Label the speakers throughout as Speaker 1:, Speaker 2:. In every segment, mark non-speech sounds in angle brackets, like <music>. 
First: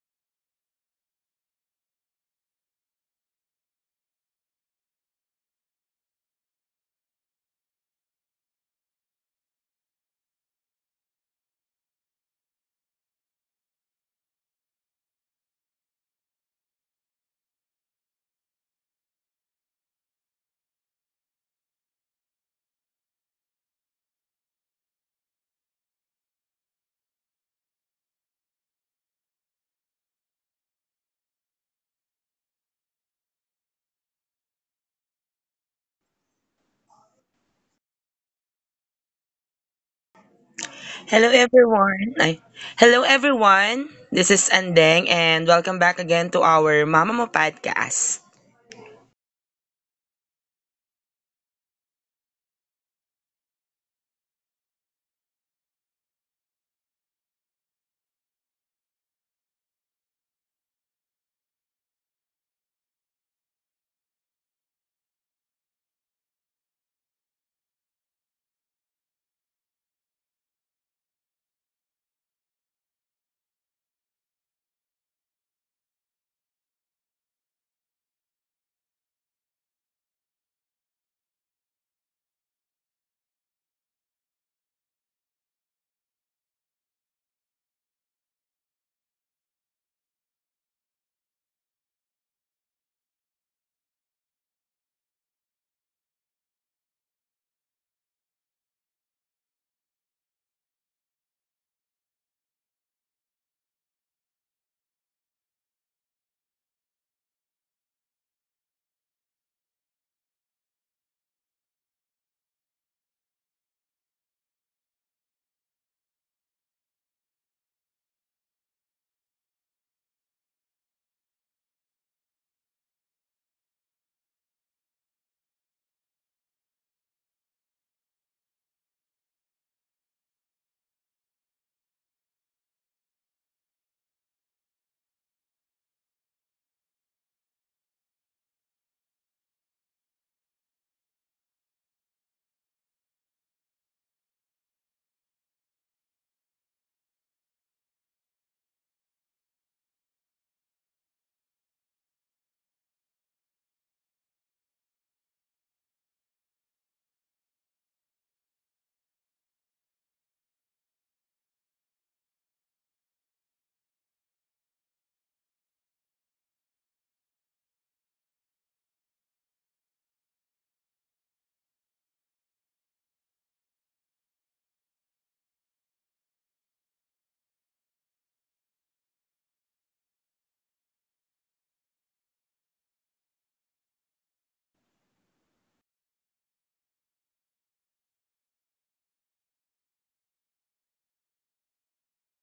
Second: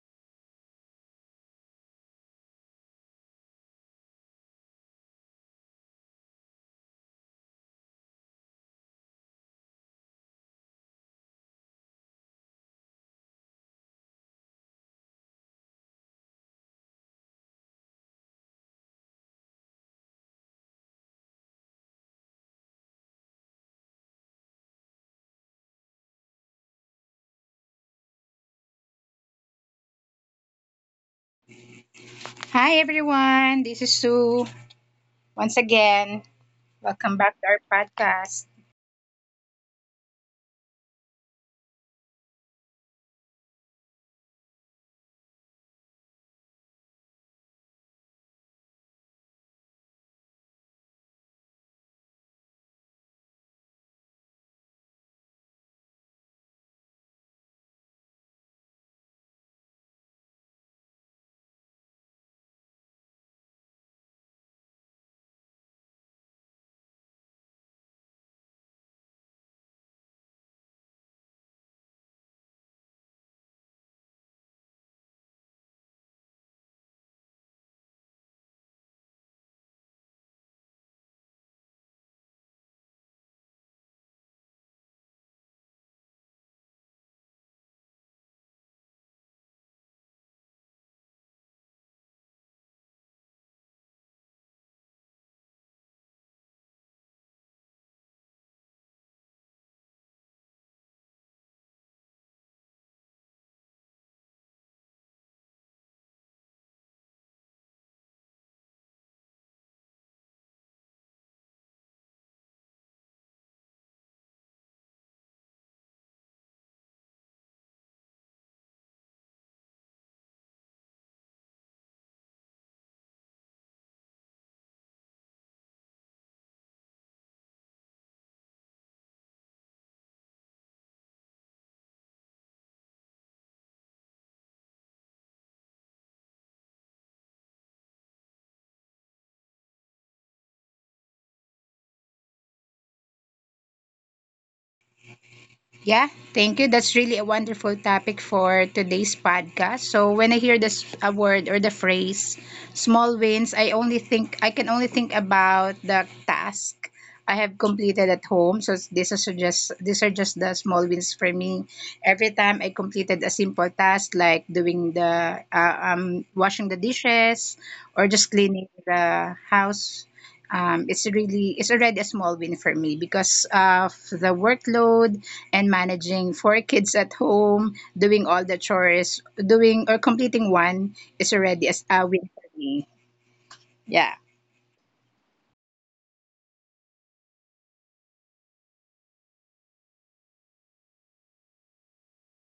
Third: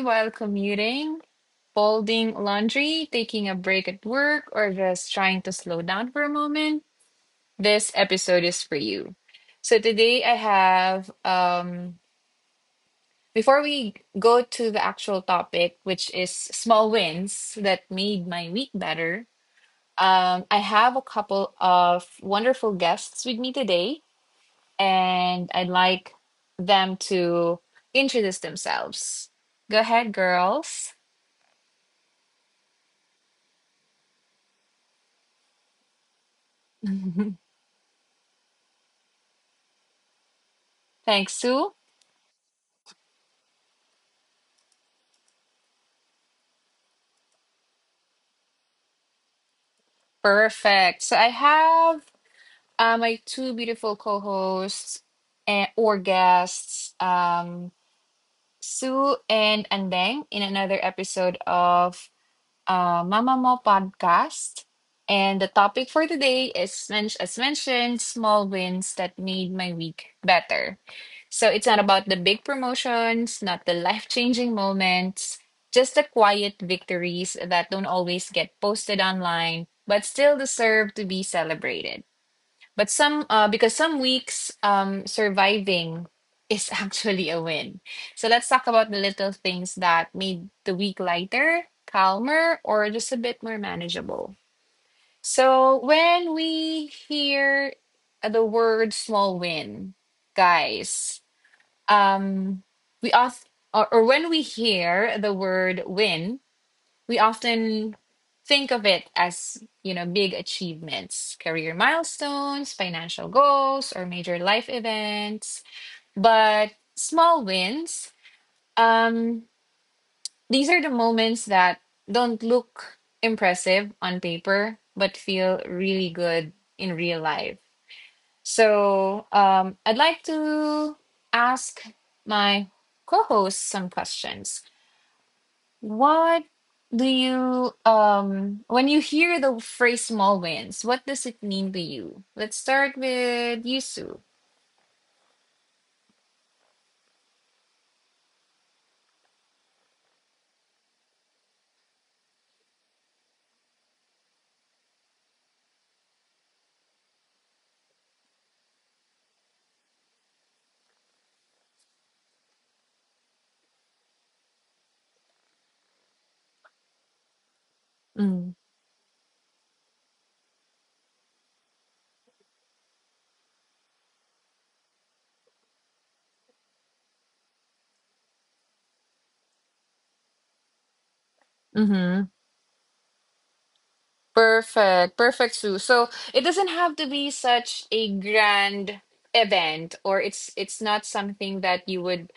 Speaker 1: while commuting, folding laundry, taking a break at work, or just trying to slow down for a moment, this episode is for you. So, today before we go to the actual topic, which is small wins that made my week better, I have a couple of wonderful guests with me today. And I'd like them to introduce themselves. Go ahead, girls.
Speaker 2: Hi everyone, this is Sue. Once again, welcome back to
Speaker 1: <laughs>
Speaker 2: our podcast.
Speaker 3: Hello
Speaker 1: Thanks, Sue.
Speaker 3: everyone. Ay, hello everyone. This is Andeng and welcome back again to our Mama Mo podcast.
Speaker 1: Perfect. So I have my two beautiful co-hosts and or guests, Sue and Andeng, in another episode of Mama Mo podcast. And the topic for today is, as mentioned, small wins that made my week better. So it's not about the big promotions, not the life changing moments, just the quiet victories that don't always get posted online, but still deserve to be celebrated. Because some weeks, surviving is <laughs> actually a win. So let's talk about the little things that made the week lighter, calmer, or just a bit more manageable. So when we hear the word small win, guys, um, we off or when we hear the word win, we often think of it as, you know, big achievements, career milestones, financial goals, or major life events. But small wins, um these are the moments that don't look impressive on paper but feel really good in real life. So I'd like to ask my co-host some questions. What do you When you hear the phrase small wins, what does it mean to you? Let's start with you, Sue.
Speaker 2: Yeah, thank you. That's really a wonderful topic for today's podcast. So when I hear this a word or the phrase small wins, I can only think about the task I have completed at home. So this is just these are just the small wins for me. Every time I completed a simple task like doing the washing the dishes or just
Speaker 1: Mm.
Speaker 2: cleaning the house, it's really it's already a small win for me because of the workload and managing four kids at home, doing all the chores, doing or completing one is already as a
Speaker 1: Mm-hmm.
Speaker 2: win for me. Yeah, of
Speaker 1: Perfect. Perfect, Sue. So it doesn't have to be such a grand event, or it's not something that you would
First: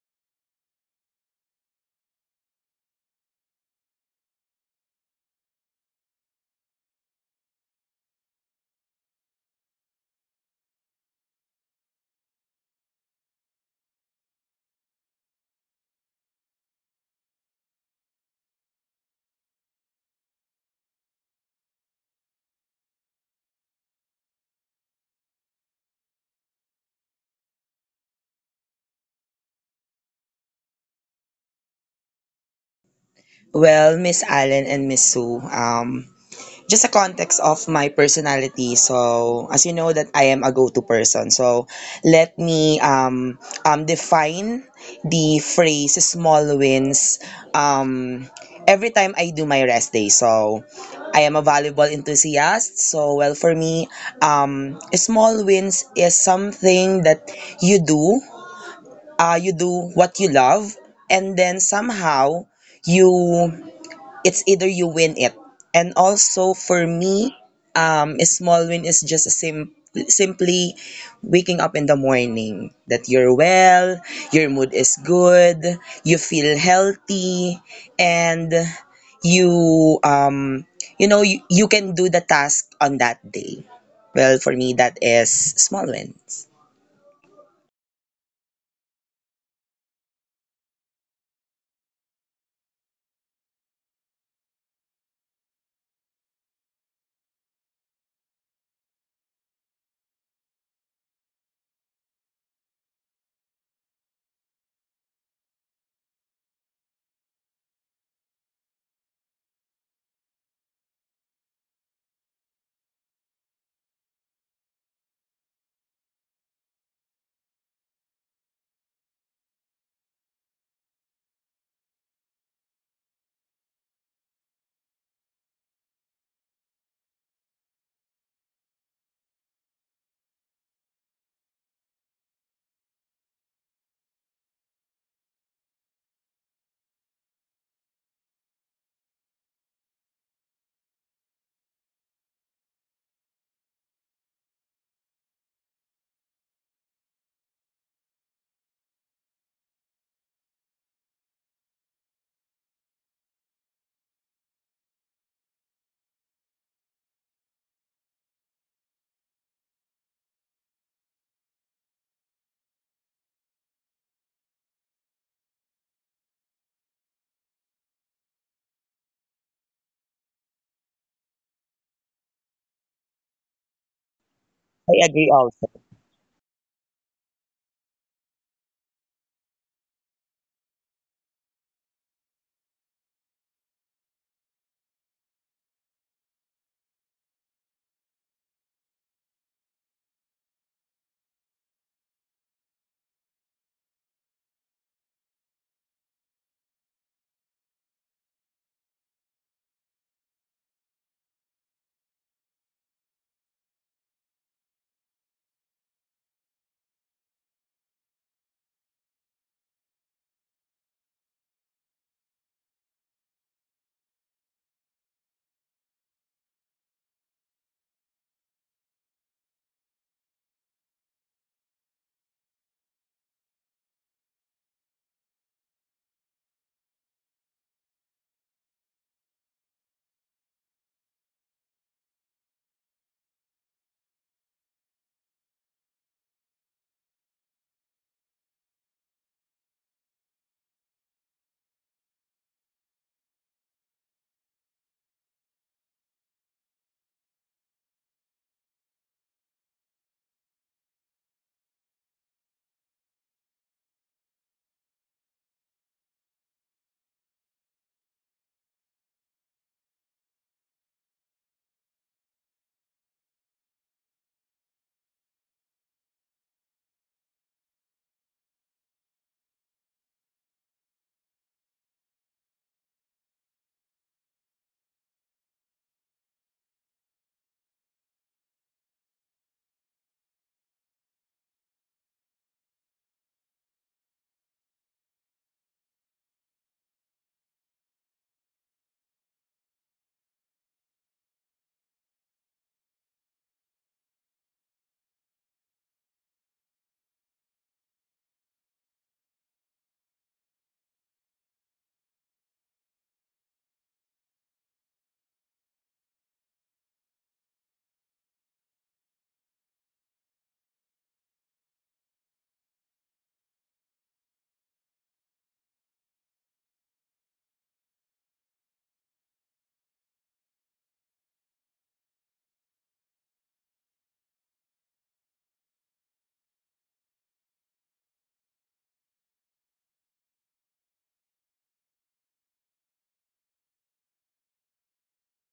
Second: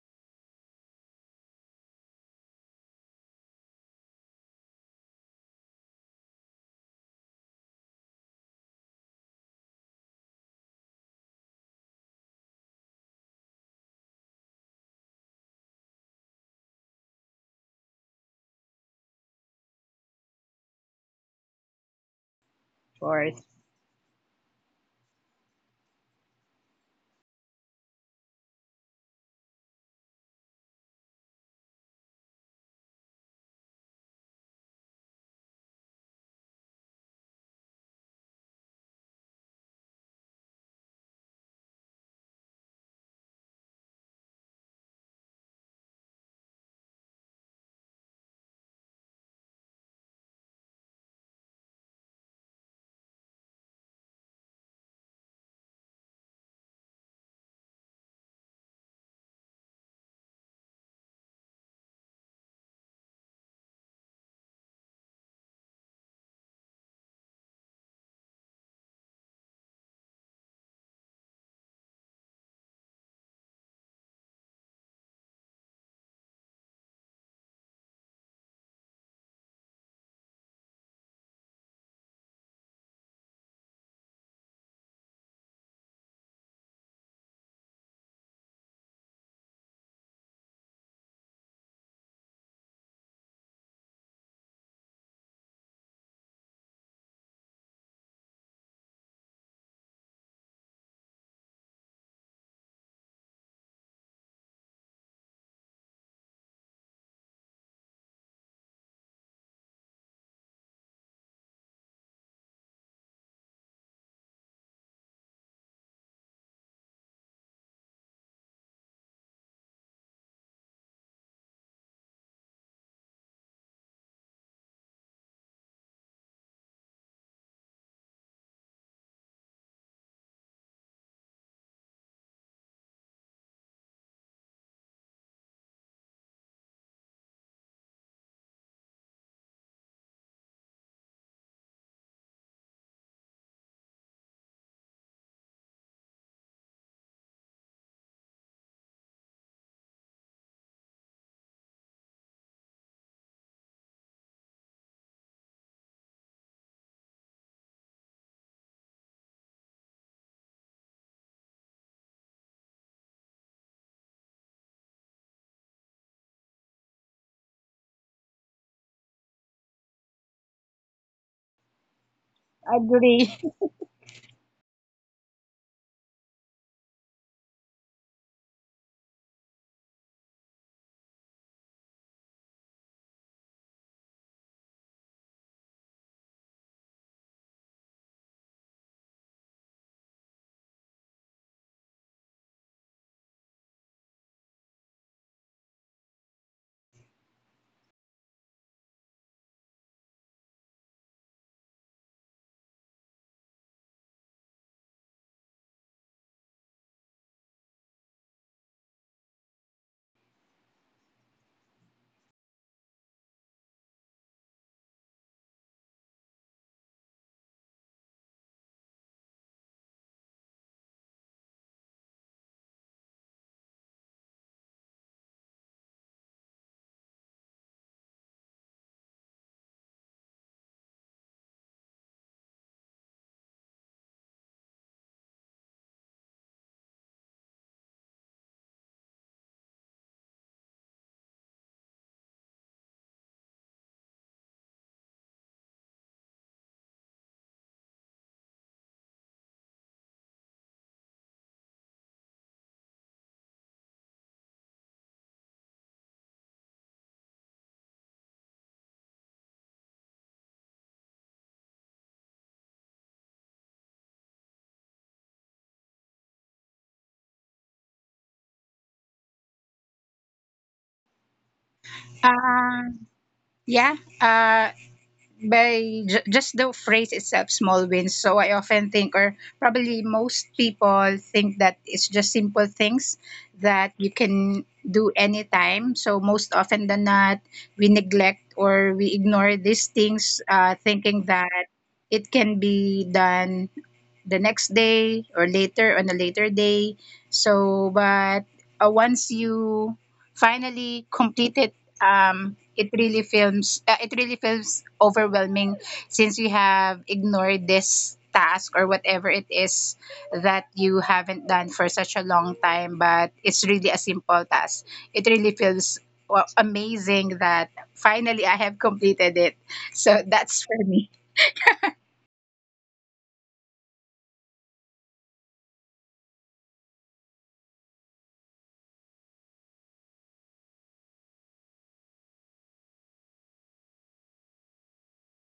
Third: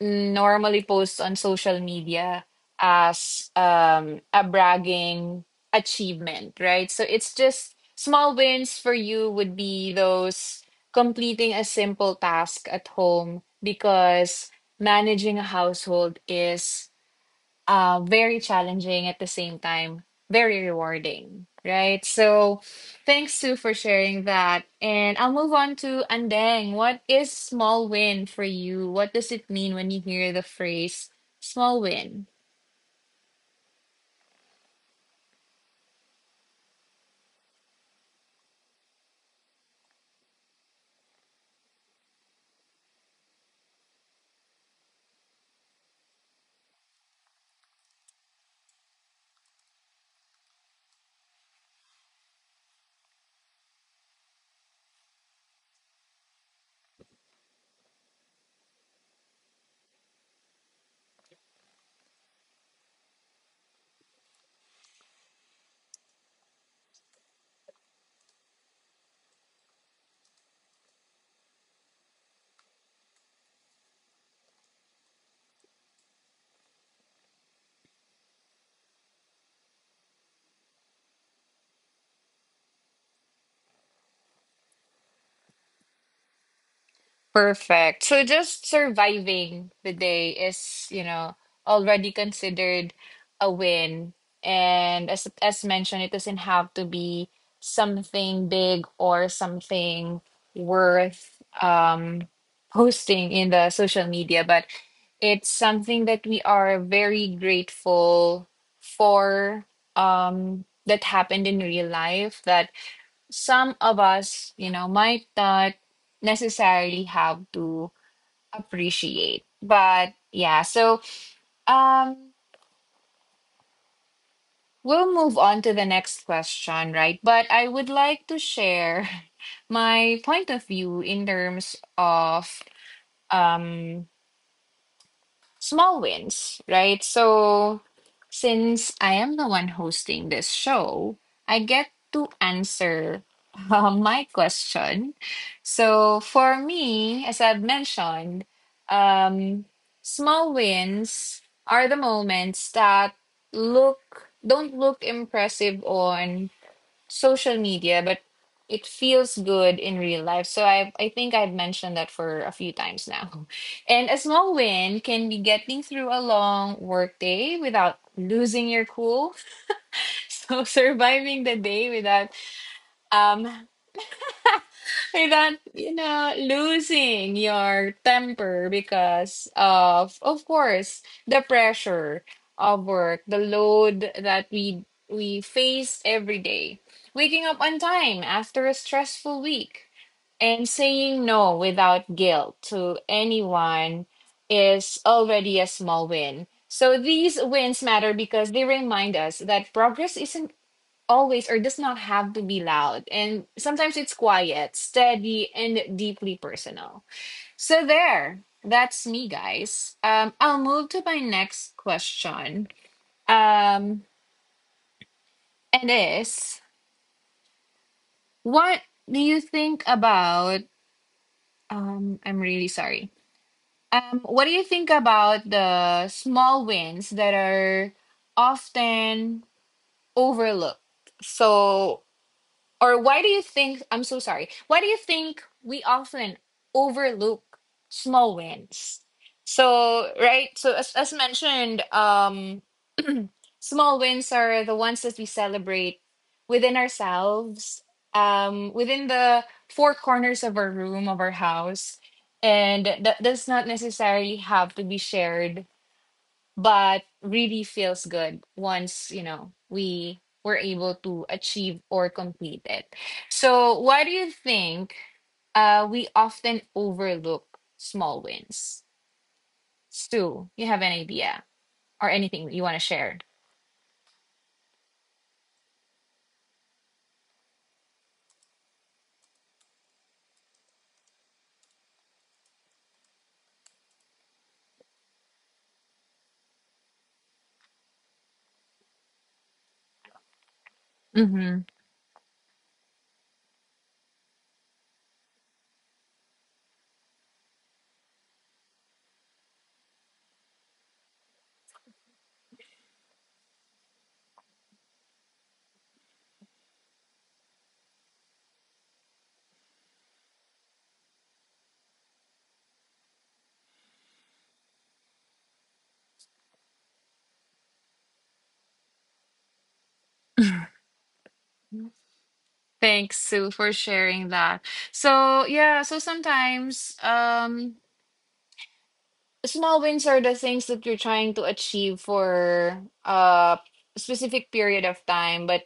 Speaker 1: normally posts on social media as a bragging achievement, right? So it's just small wins for you would be those completing a simple task at home, because managing a household is very challenging at the same time, very rewarding, right? So thanks,
Speaker 2: course.
Speaker 1: Sue, for sharing that. And I'll move on to Andeng. What is small win for you? What does it mean when you hear the phrase small win?
Speaker 3: Well, Miss Allen and Miss Sue, just a context of my personality. So, as you know that I am a go-to person. So, let me define the phrase small wins um, every time I do my rest day. So, I am a volleyball enthusiast. So, well, for me, small wins is something that you do. You do what you love and then somehow you it's either you win it. And also for me, a small win is just simply waking up in the morning that you're well, your mood is good, you feel healthy, and you you know you can do the task on that day. Well, for me, that is small wins.
Speaker 1: Perfect. So just surviving the day is, already considered a win. And as mentioned, it doesn't have to be something big or something worth um posting in the social media, but it's something that we are very grateful for that happened in real life that some of us, you know, might not necessarily have to appreciate. But yeah, so um we'll move on to the next question, right? But I would like to share <laughs> my point of view in terms of um small wins, right? So, since I am the one hosting this show, I get to answer <laughs> my question. So, for me, as I've mentioned, um, small wins are the moments that look don't look impressive on social media, but it feels good in real life. So I think I've mentioned that for a few times now. <laughs> And a small win can be getting through a long work day without losing your cool. <laughs> So surviving the day without
Speaker 2: Agree.
Speaker 1: um
Speaker 2: <laughs>
Speaker 3: I agree.
Speaker 1: without losing your temper, because, of course, the pressure of work, the load that we face every day, waking up on time after a stressful week, and saying no without guilt to anyone is already a small win. So these wins matter because they remind us that progress isn't always, or does not have to be, loud, and sometimes it's quiet, steady, and deeply personal. So there, that's me, guys. I'll move to my next question. Um and is what do you think about I'm really sorry. What do you think about the small wins that are often overlooked? So or why do you think, I'm so sorry, why do you think we often overlook small wins? So, right, so as mentioned, small wins are the ones that we celebrate within ourselves, within the four corners of our room, of our house. And that does not necessarily have to be shared but really feels good once we were able to achieve or complete it. So why do you think we often overlook small wins? Stu, you have an idea or anything that you want to
Speaker 2: Uh,
Speaker 1: share?
Speaker 2: yeah. Uh, by just the phrase itself small wins, so I often think or probably most people think that it's just simple things that you can do anytime, so most often than not we neglect or we ignore these things, thinking
Speaker 1: Mm-hmm.
Speaker 2: that it can be done the next day or later on a later day. But once you finally complete it, it really feels overwhelming since you have ignored this task or whatever it is that you haven't done for such a long time. But it's really a simple task. It really feels, well, amazing that finally I have completed it. So that's for me.
Speaker 1: Thanks, Sue, for sharing that. So yeah, so sometimes small wins are the things that you're trying to achieve for a specific period of time, but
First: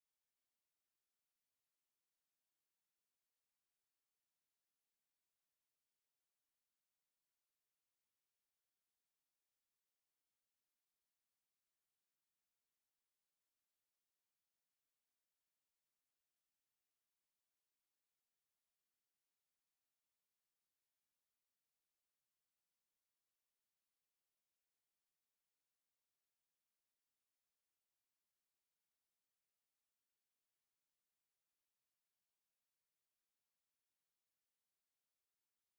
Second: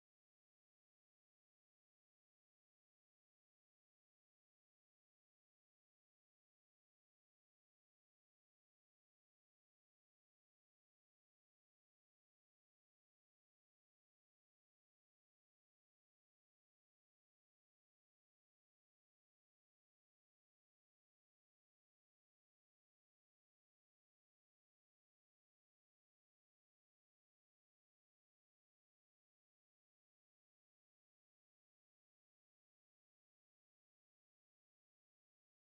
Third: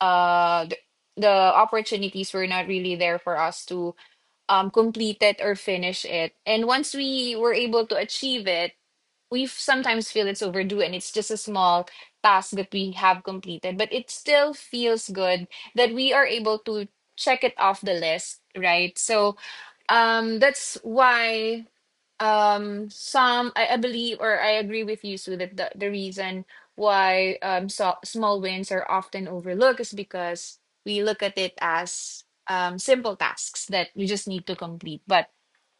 Speaker 1: uh the, the opportunities were not really there for us to complete it or finish it. And once we were able to achieve it, we sometimes feel it's overdue and it's just a small task that we have completed, but it still feels good that we are able to check it off the list, right? So that's why some I believe or I agree with you, Sue, that the reason why small wins are often overlooked is because we look at it as simple tasks that we just need to complete. But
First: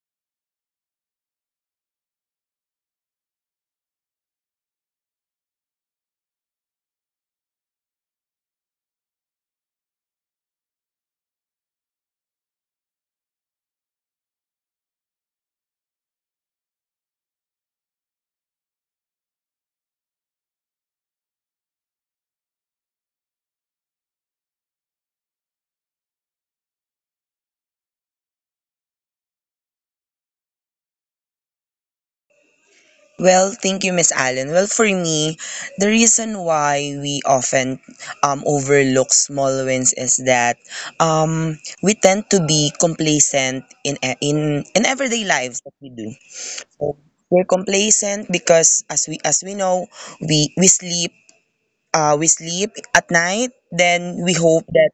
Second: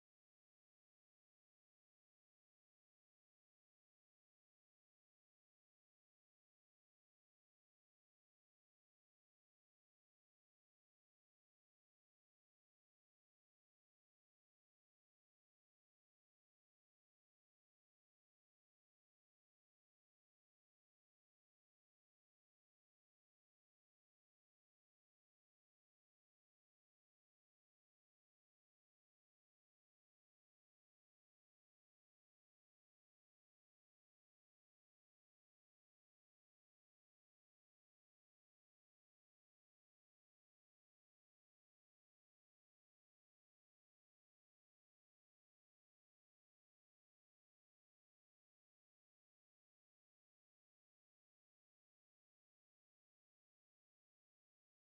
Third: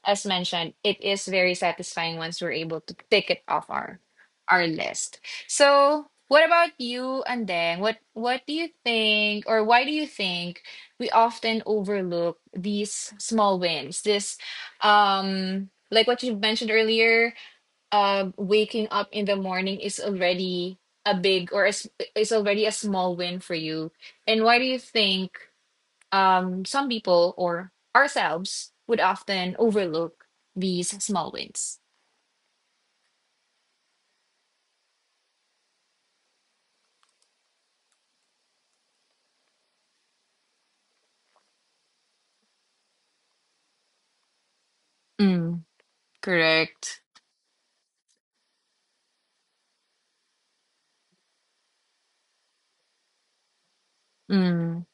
Speaker 1: as mentioned, it is very satisfying once we're able to pick it off our list. So, what about you, Andeng? What do you think, or why do you think we often overlook these small wins? This, like what you mentioned earlier, waking up in the morning is already a big or is already a small win for you. And why do you think some people or ourselves would often overlook these small wins?
Speaker 3: Well, thank you, Miss Allen. Well, for me, the reason why we often overlook small wins is that we tend to be complacent in in everyday
Speaker 1: Mm,
Speaker 3: lives that we do. So
Speaker 1: correct.
Speaker 3: we're complacent because, as we know, we sleep we sleep at night. Then we hope
Speaker 1: Mm,
Speaker 3: that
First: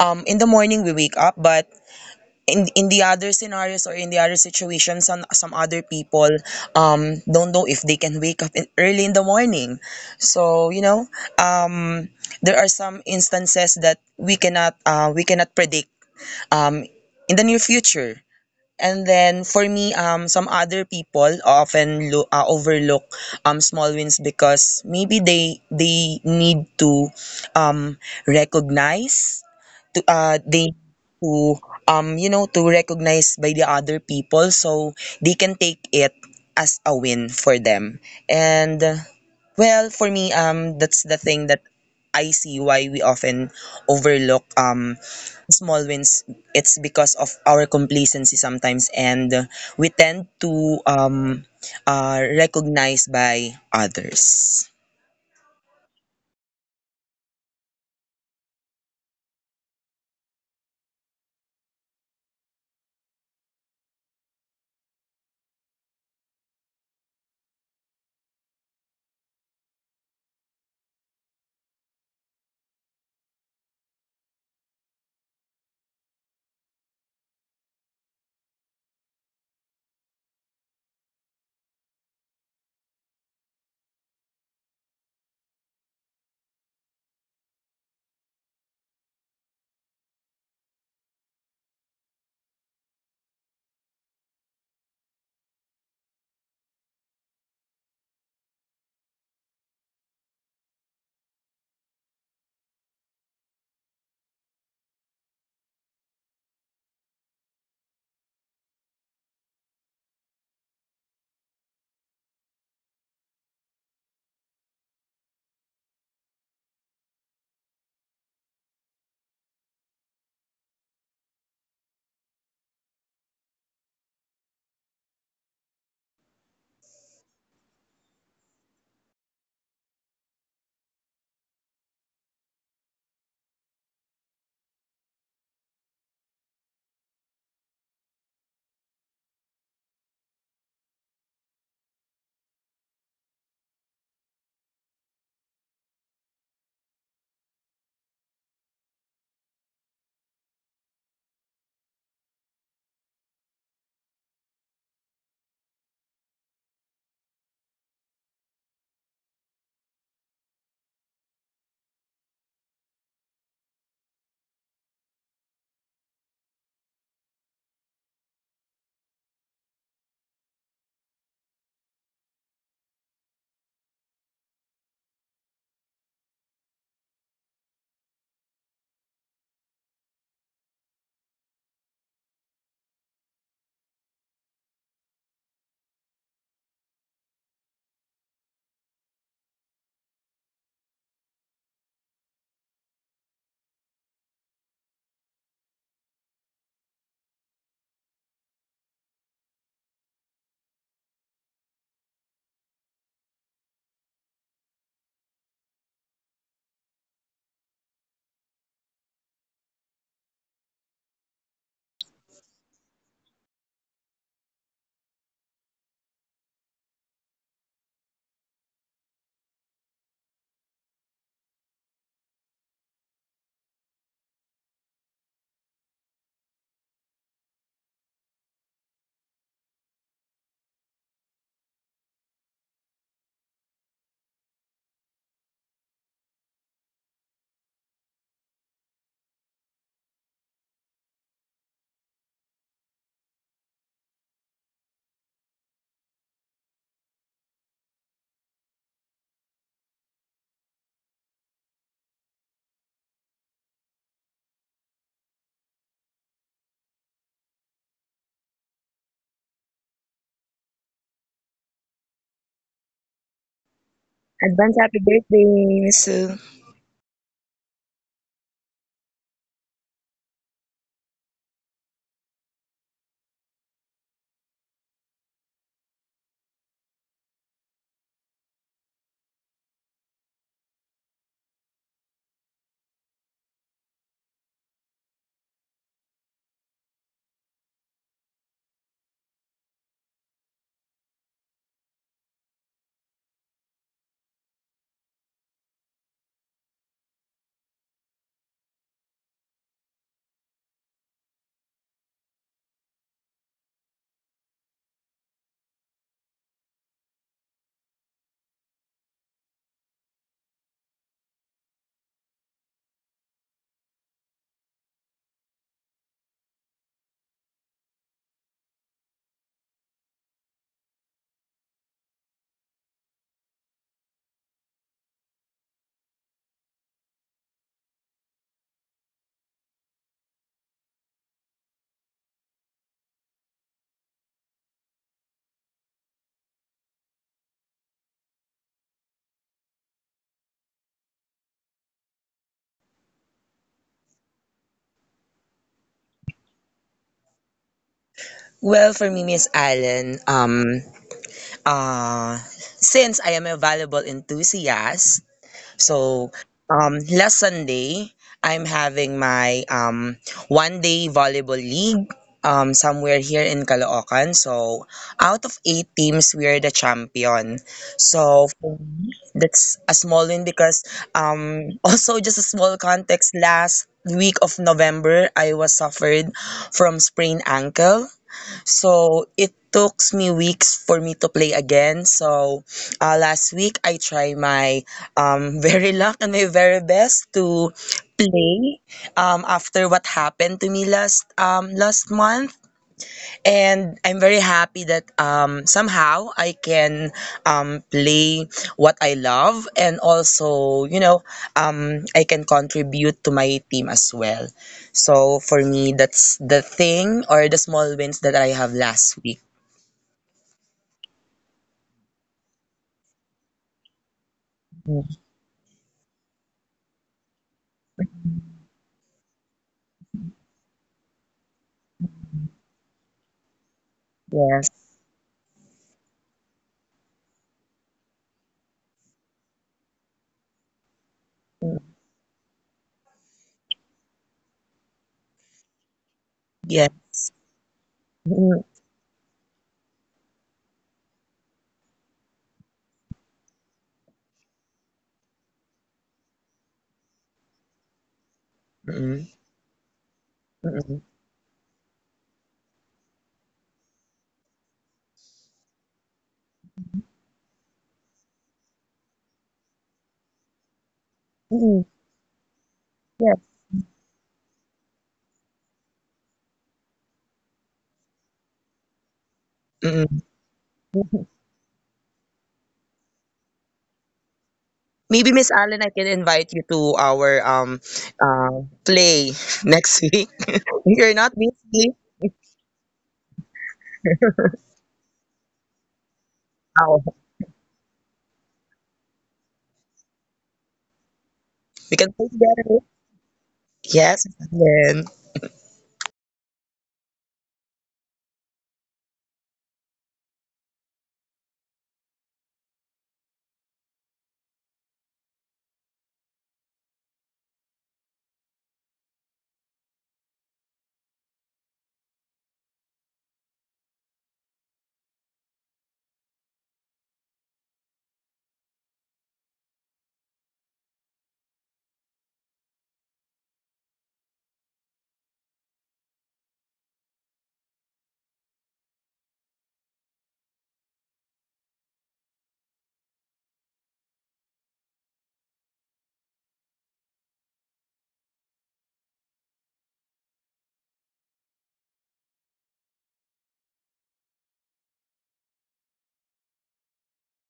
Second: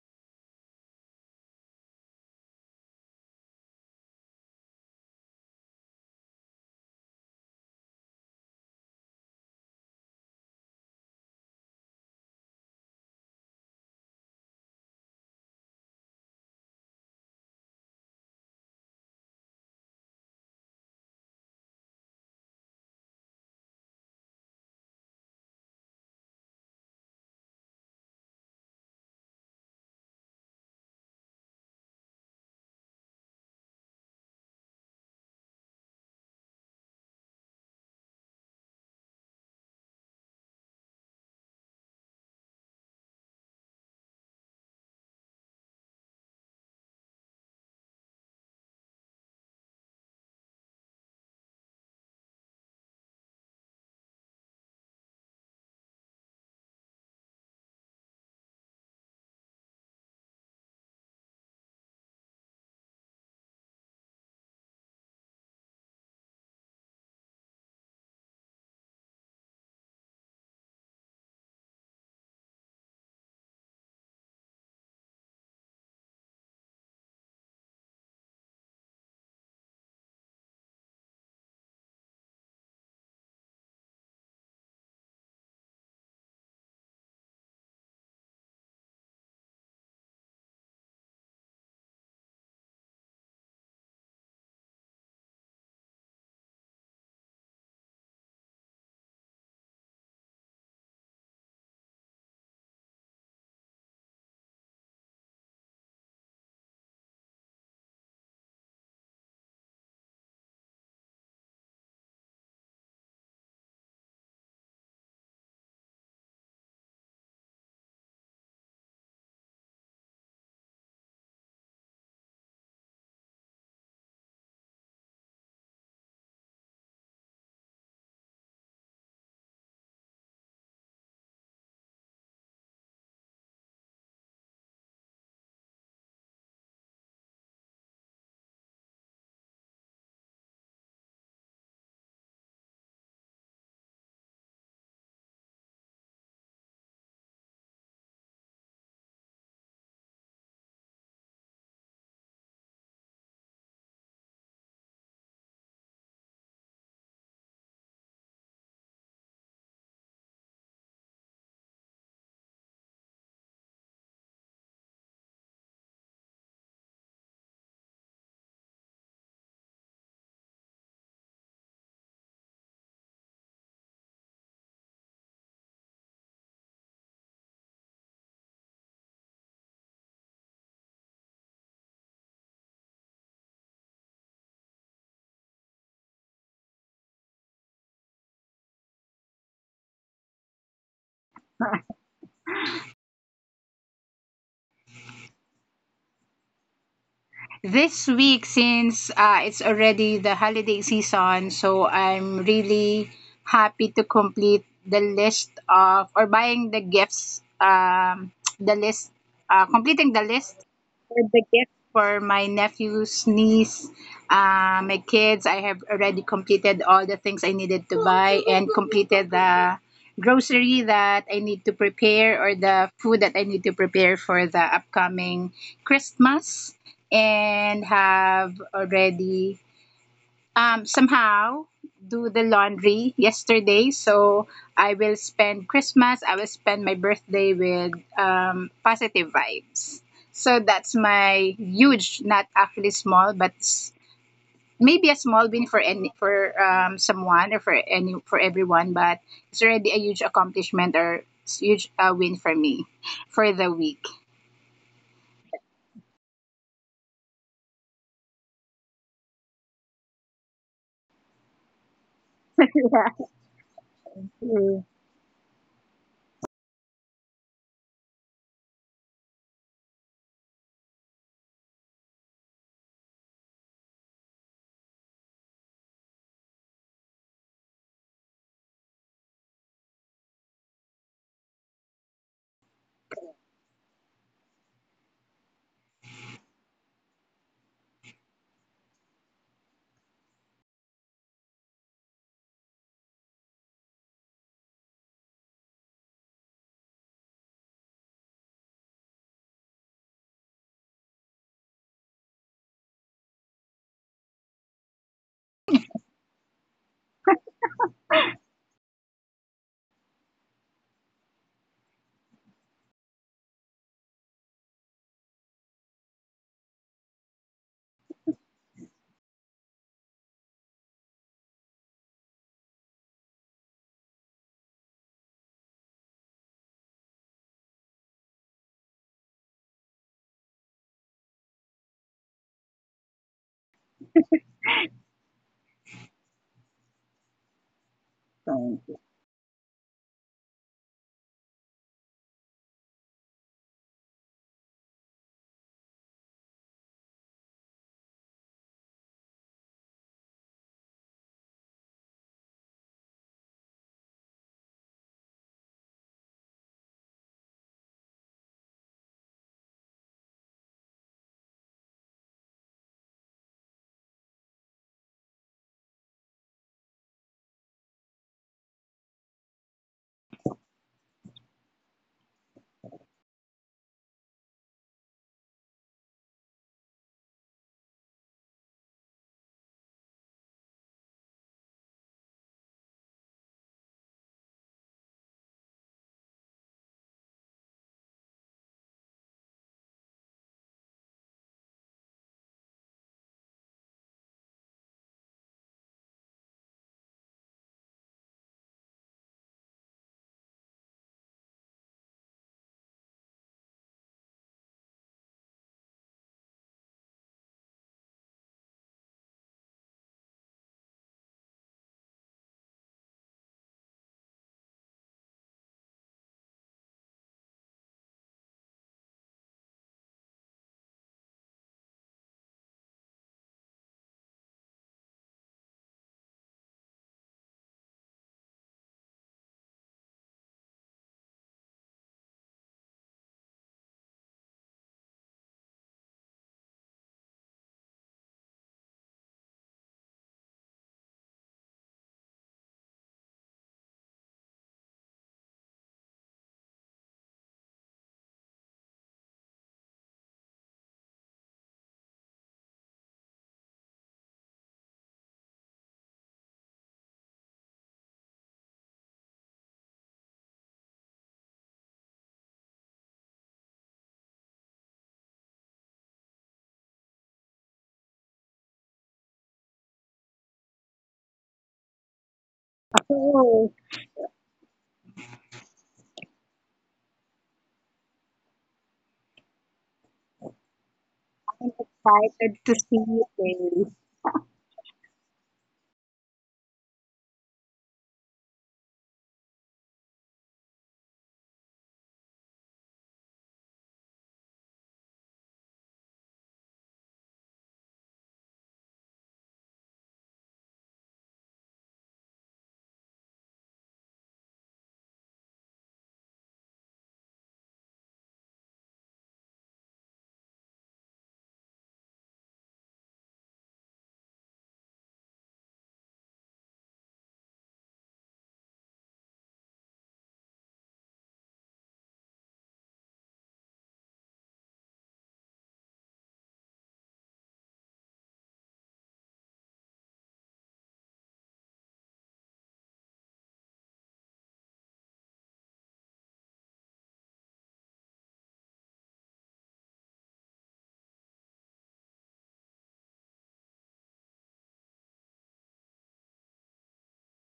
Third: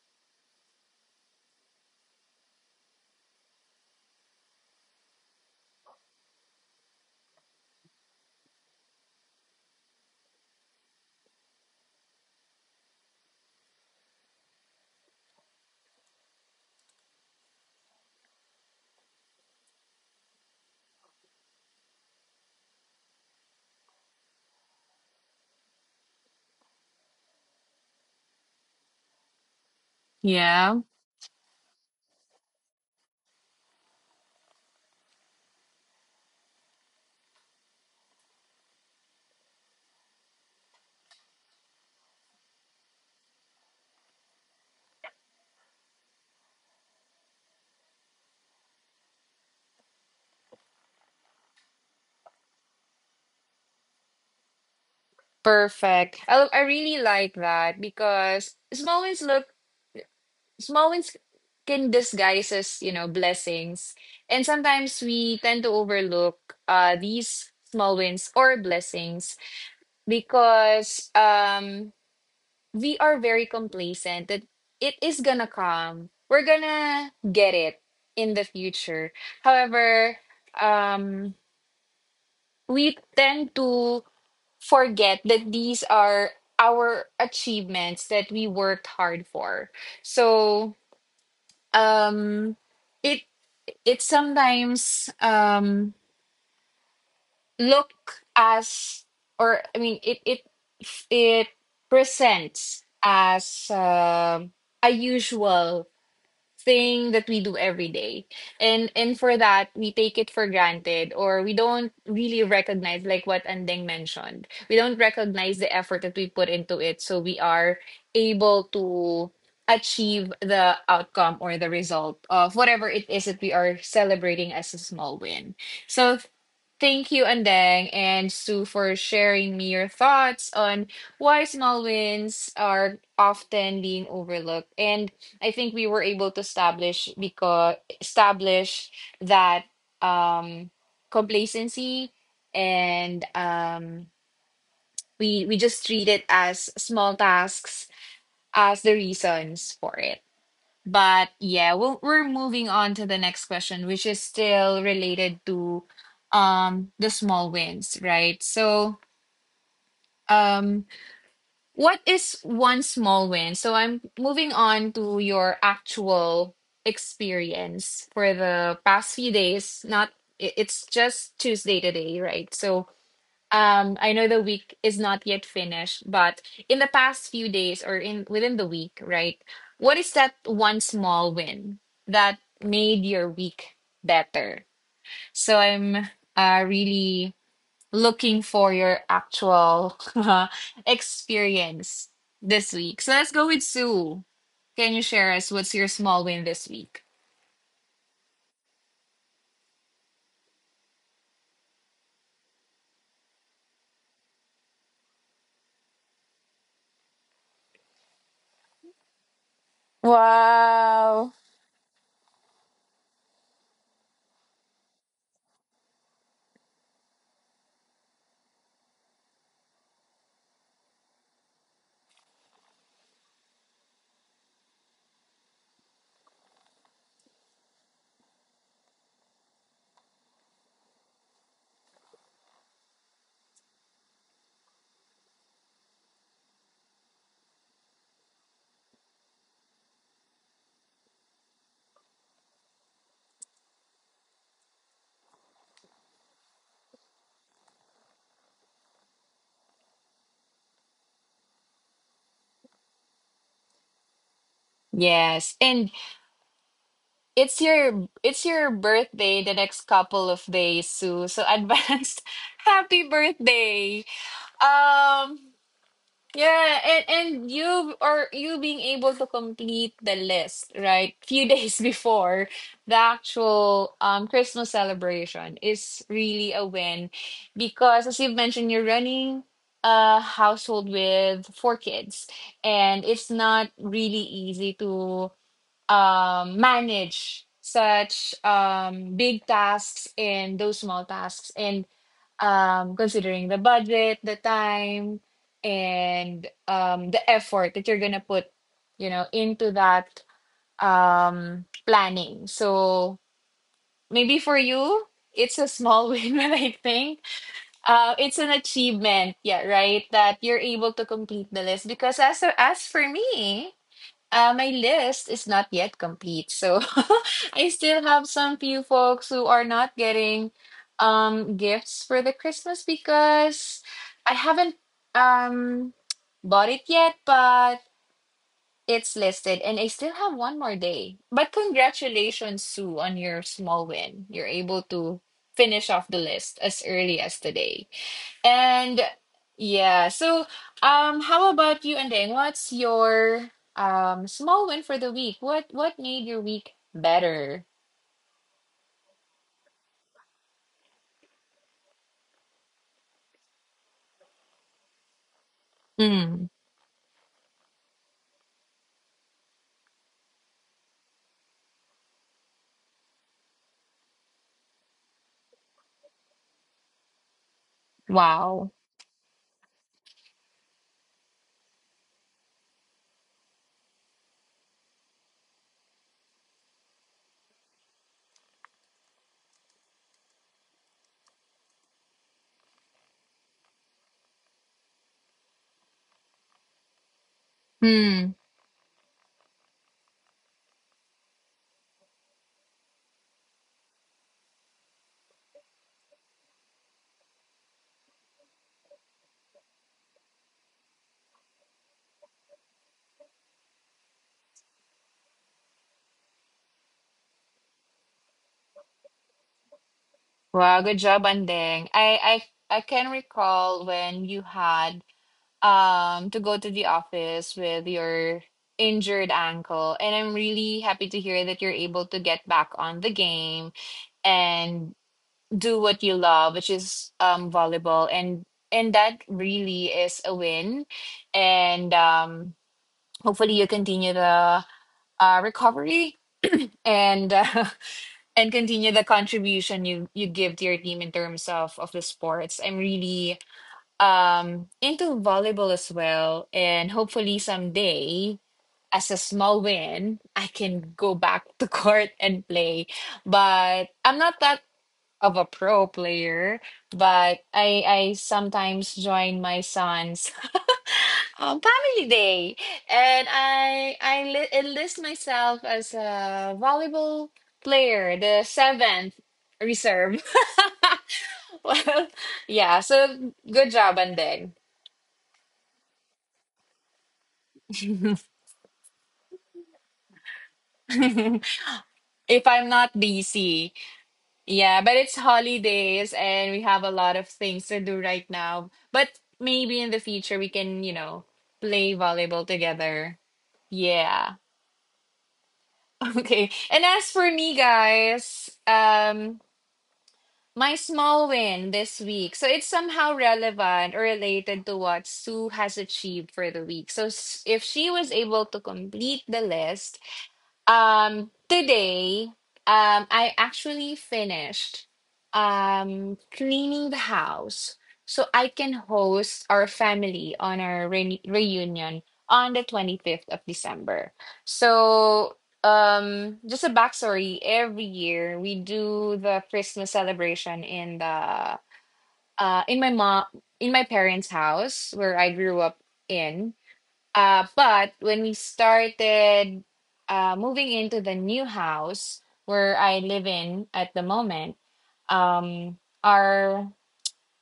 Speaker 3: in the morning we wake up, but in the other scenarios or in the other situations some other people don't know if they can wake up in, early in the morning, so you know, um there are some instances that we cannot predict um in the near future. And then for me, some other people often overlook small wins because maybe they need to recognize, to they
Speaker 1: yeah,
Speaker 3: to you know, to recognize by the other people, so they can take it as a win for them. And well, for me, that's the thing that I see why we often overlook small wins. It's because of our complacency sometimes, and we tend to recognize by others.
Speaker 1: perfect. I really like that, because small wins can disguise as, you know, blessings, and sometimes we tend to overlook these small wins or blessings because we are very complacent that it is gonna come. We're gonna get it in the future. However, um, we tend to forget that these are our achievements that we worked hard for. So, um, it it sometimes look as or I mean it presents as a usual thing that we do every day. And for that we take it for granted, or we don't really recognize, like what Andeng mentioned, we don't recognize the effort that we put into it, so we are able to achieve the outcome or the result of whatever it is that we are celebrating as a small win. So thank you, Andeng and Sue, for sharing me your thoughts on why small wins are often being overlooked. And I think we were able to establish that um, complacency and we just treat it as small tasks as the reasons for it. But yeah, we're moving on to the next question, which is still related to the small wins, right? So um what is one small win? So I'm moving on to your actual experience for the past few days. Not I- It's just Tuesday today, right? So I know the week is not yet finished, but in the past few days, or in within the week, right? What is that one small win that made your week better? So I'm really looking for your actual <laughs> experience this week. So let's go with Sue. Can you share us what's your small win this week?
Speaker 2: This week, since it's already the holiday season, so I'm really happy to complete the list of or buying the gifts. The list, completing the list for
Speaker 1: Wow.
Speaker 2: the gift for my nephews, niece, my kids. I have already completed all the things I needed to buy and completed the grocery that I need to prepare or the food that I need to prepare for the upcoming Christmas, and have already, somehow, do the laundry yesterday. So I will spend Christmas, I will spend my birthday with positive vibes. So that's my huge, not actually small, but maybe a small win for any, for someone or for any, for everyone. But it's already a huge accomplishment or huge win for me for the week.
Speaker 1: Yes. And it's your birthday the next couple of days, Sue. So advanced <laughs> happy birthday.
Speaker 3: Agree
Speaker 1: Um
Speaker 3: with.
Speaker 1: yeah, and you being able to complete the list, right? Few <laughs> days before the actual Christmas celebration is really a win, because as you've mentioned, you're running a household with four kids, and it's not really easy to manage such big tasks and those small tasks, and considering the budget, the time, and the effort that you're going to put into that planning. So maybe for you it's a small <laughs> win, but I think it's an achievement, yeah, right, that you're able to complete the list, because as for me, my list is not yet complete, so <laughs> I still have some few folks who are not getting gifts for the Christmas because I haven't um bought it yet, but it's listed and I still have one more day. But congratulations, Sue, on your small win. You're able to finish off the list as early as today. And yeah, so how about you, Andeng? What's your small win for the week? What made your week better?
Speaker 3: Well, for me, Miss Allen, Uh, since I am a valuable enthusiast, so
Speaker 1: Mm,
Speaker 3: last Sunday, I'm having my one day volleyball league somewhere here in Caloocan. So, out of eight teams, we are the champion. So,
Speaker 1: wow.
Speaker 3: that's a small win because, <laughs> also just a small context, last week of November, I was suffered from sprained ankle. So it took me weeks for me to play again. So last week I try my <laughs> very luck and my very best to
Speaker 1: Hmm.
Speaker 3: play after what happened to me last month, and I'm very happy that somehow I can play what I love and also, you know, I can contribute to my team as well. So for me, that's the thing or the small wins that I have last week.
Speaker 1: Wow, good job, Andeng. I can recall when you had
Speaker 3: Mm,
Speaker 1: to go to the office with your injured ankle, and I'm really happy to hear that you're able to get back on the game
Speaker 3: yes,
Speaker 1: and. Do what you love, which is volleyball and that really is a win. And hopefully you continue the recovery
Speaker 3: yes.
Speaker 1: and <laughs> and
Speaker 3: Mm,
Speaker 1: continue the contribution you give to your team in terms of the sports. I'm really into volleyball as well, and hopefully someday, as a
Speaker 3: mm,
Speaker 1: small win, I can
Speaker 3: mm,
Speaker 1: go back to <laughs> court and play. But I'm not that of a pro player, but I sometimes join my son's <laughs>
Speaker 3: mm.
Speaker 1: family day, and
Speaker 3: Yes.
Speaker 1: I li enlist myself as a volleyball player, the seventh
Speaker 3: Mm. Mm.
Speaker 1: reserve. <laughs> Well, yeah, so
Speaker 2: So
Speaker 1: good job, and then
Speaker 3: Maybe Miss Allen, I can invite you to our play <laughs> next week. <laughs> You're not
Speaker 1: <laughs>
Speaker 3: busy.
Speaker 1: if
Speaker 2: excited to
Speaker 1: I'm
Speaker 2: see
Speaker 1: not
Speaker 2: you,
Speaker 1: busy,
Speaker 2: Kay.
Speaker 1: yeah, but it's holidays and we have a
Speaker 3: Oh,
Speaker 1: lot of things to do right now, but maybe in the future we can, you know, play
Speaker 3: we can play
Speaker 1: volleyball
Speaker 3: together.
Speaker 1: together.
Speaker 3: Yes,
Speaker 1: Yeah.
Speaker 3: Miss Allen.
Speaker 1: Okay. And as for me, guys, my small win this week. So it's somehow relevant or related to what Sue has achieved for the week. So if she was able to complete the list, today, I actually finished cleaning the house so I can host our family on our re reunion on the 25th of December. So, just a backstory, every year we do the Christmas celebration in the uh in my mom in my parents' house where I grew up in. But when we started moving into the new house where I live in at the moment, um, our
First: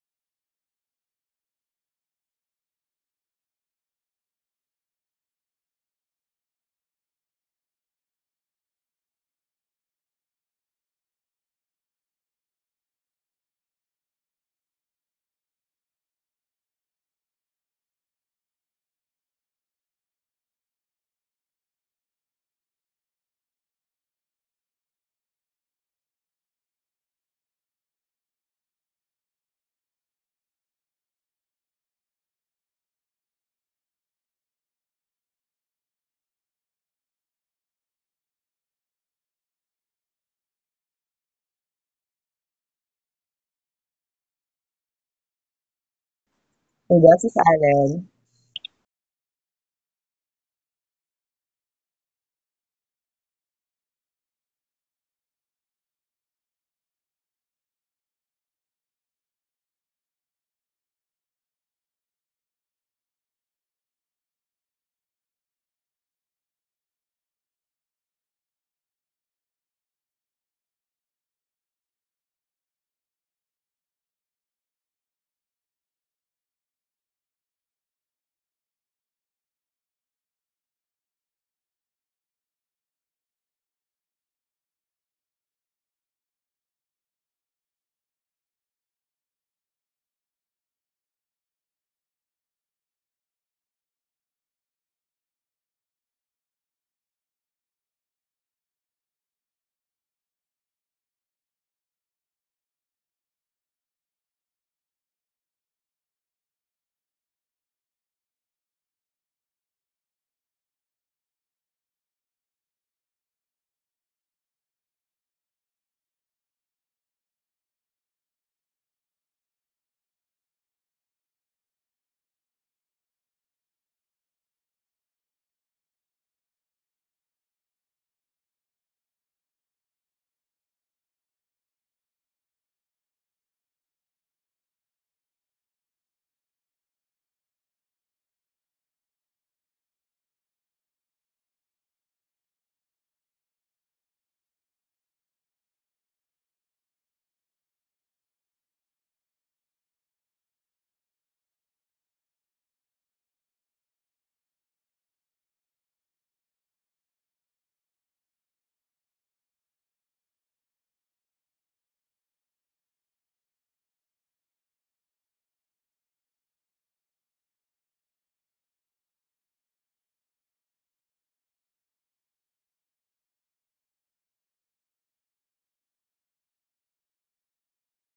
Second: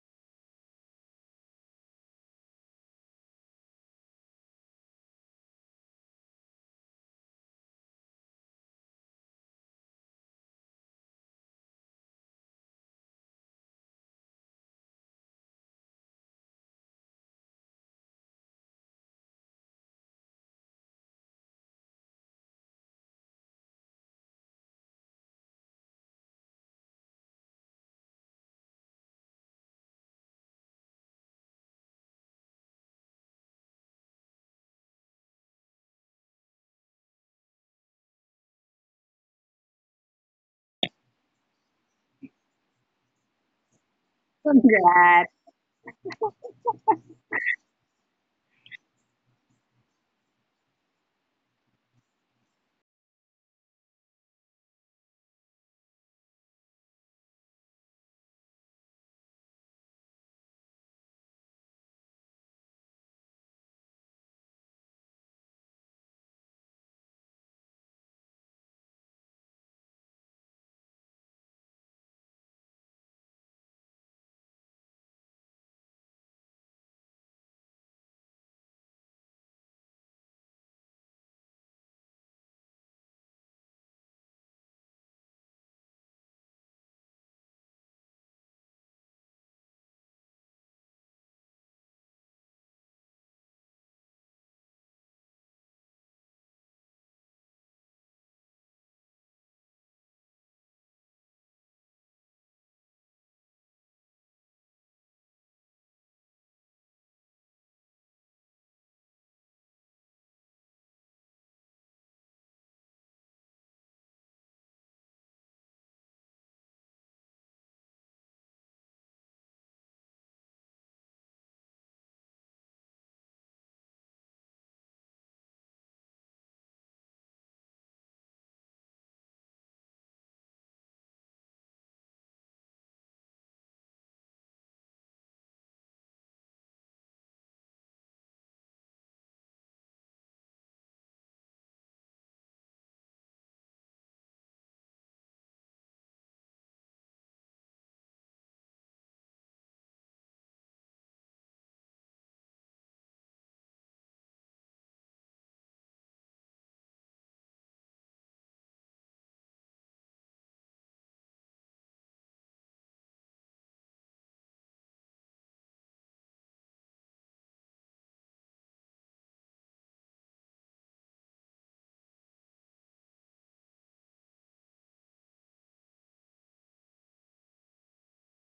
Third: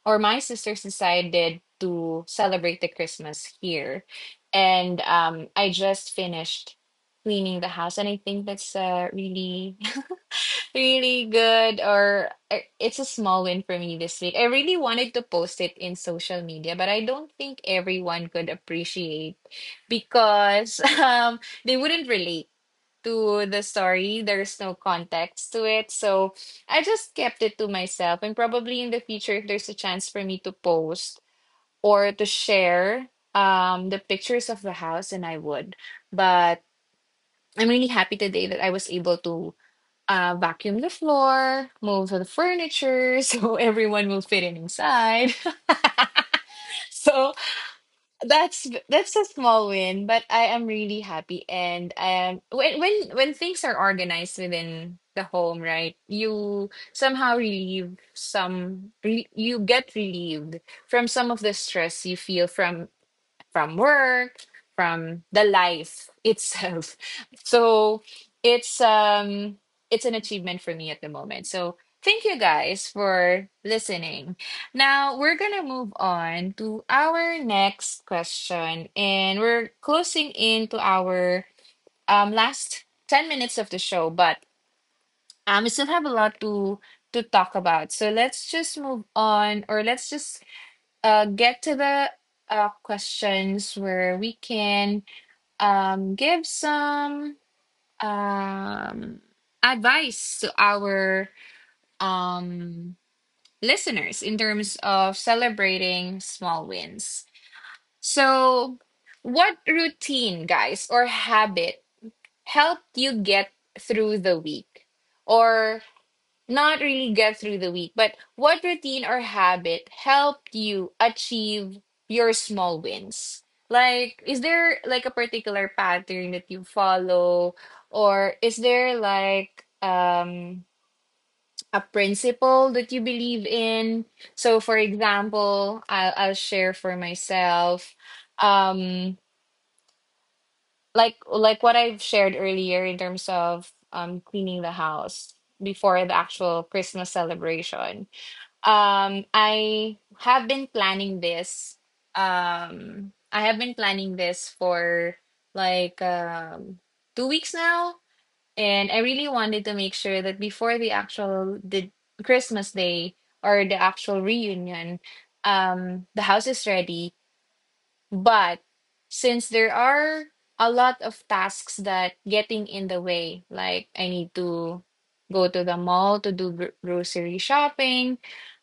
Speaker 1: or my sisters decided to celebrate the Christmas here, and I just finished cleaning the house, and I think that's a really good or it's a small win for me this week. I really wanted to post it in social media, but I don't think everyone could appreciate because <laughs> they wouldn't relate to the story. There's no context to it. So I just kept it to myself, and probably in the future, if there's a chance for me to post or to share the pictures of the house, and I would. But I'm really happy today that I was able to vacuum the floor, move the furniture <laughs> so everyone will fit in inside.
Speaker 2: Congrats.
Speaker 1: <laughs>
Speaker 3: Oh, yes,
Speaker 1: So
Speaker 3: Miss Allen.
Speaker 1: that's a small win, but I am really happy. And when things are organized within the home, right, you somehow you get relieved from some of the stress you feel from work, from the life itself. <laughs> So it's it's an achievement for me at the moment. So thank you guys for listening. Now we're gonna move on to our next question, and we're closing into our last 10 minutes of the show, but we still have a lot to talk about. So let's just move on, or let's just get to the questions where we can give some um, advice to our um, listeners in terms of celebrating small wins. So, what routine, guys, or habit helped you get through the week? Or not really get through the week, but what routine or habit helped you achieve your small wins? Like, is there like a particular pattern that you follow, or is there like a principle that you believe in? So, for example, I'll share for myself, um, like what I've shared earlier in terms of cleaning the house before the actual Christmas celebration, I have been planning this. I have been planning this for like 2 weeks now, and I really wanted to make sure that before the actual the Christmas day or the actual reunion, the house is ready. But since there are a lot of tasks that getting in the way, like I need to go to the mall to do gr grocery shopping.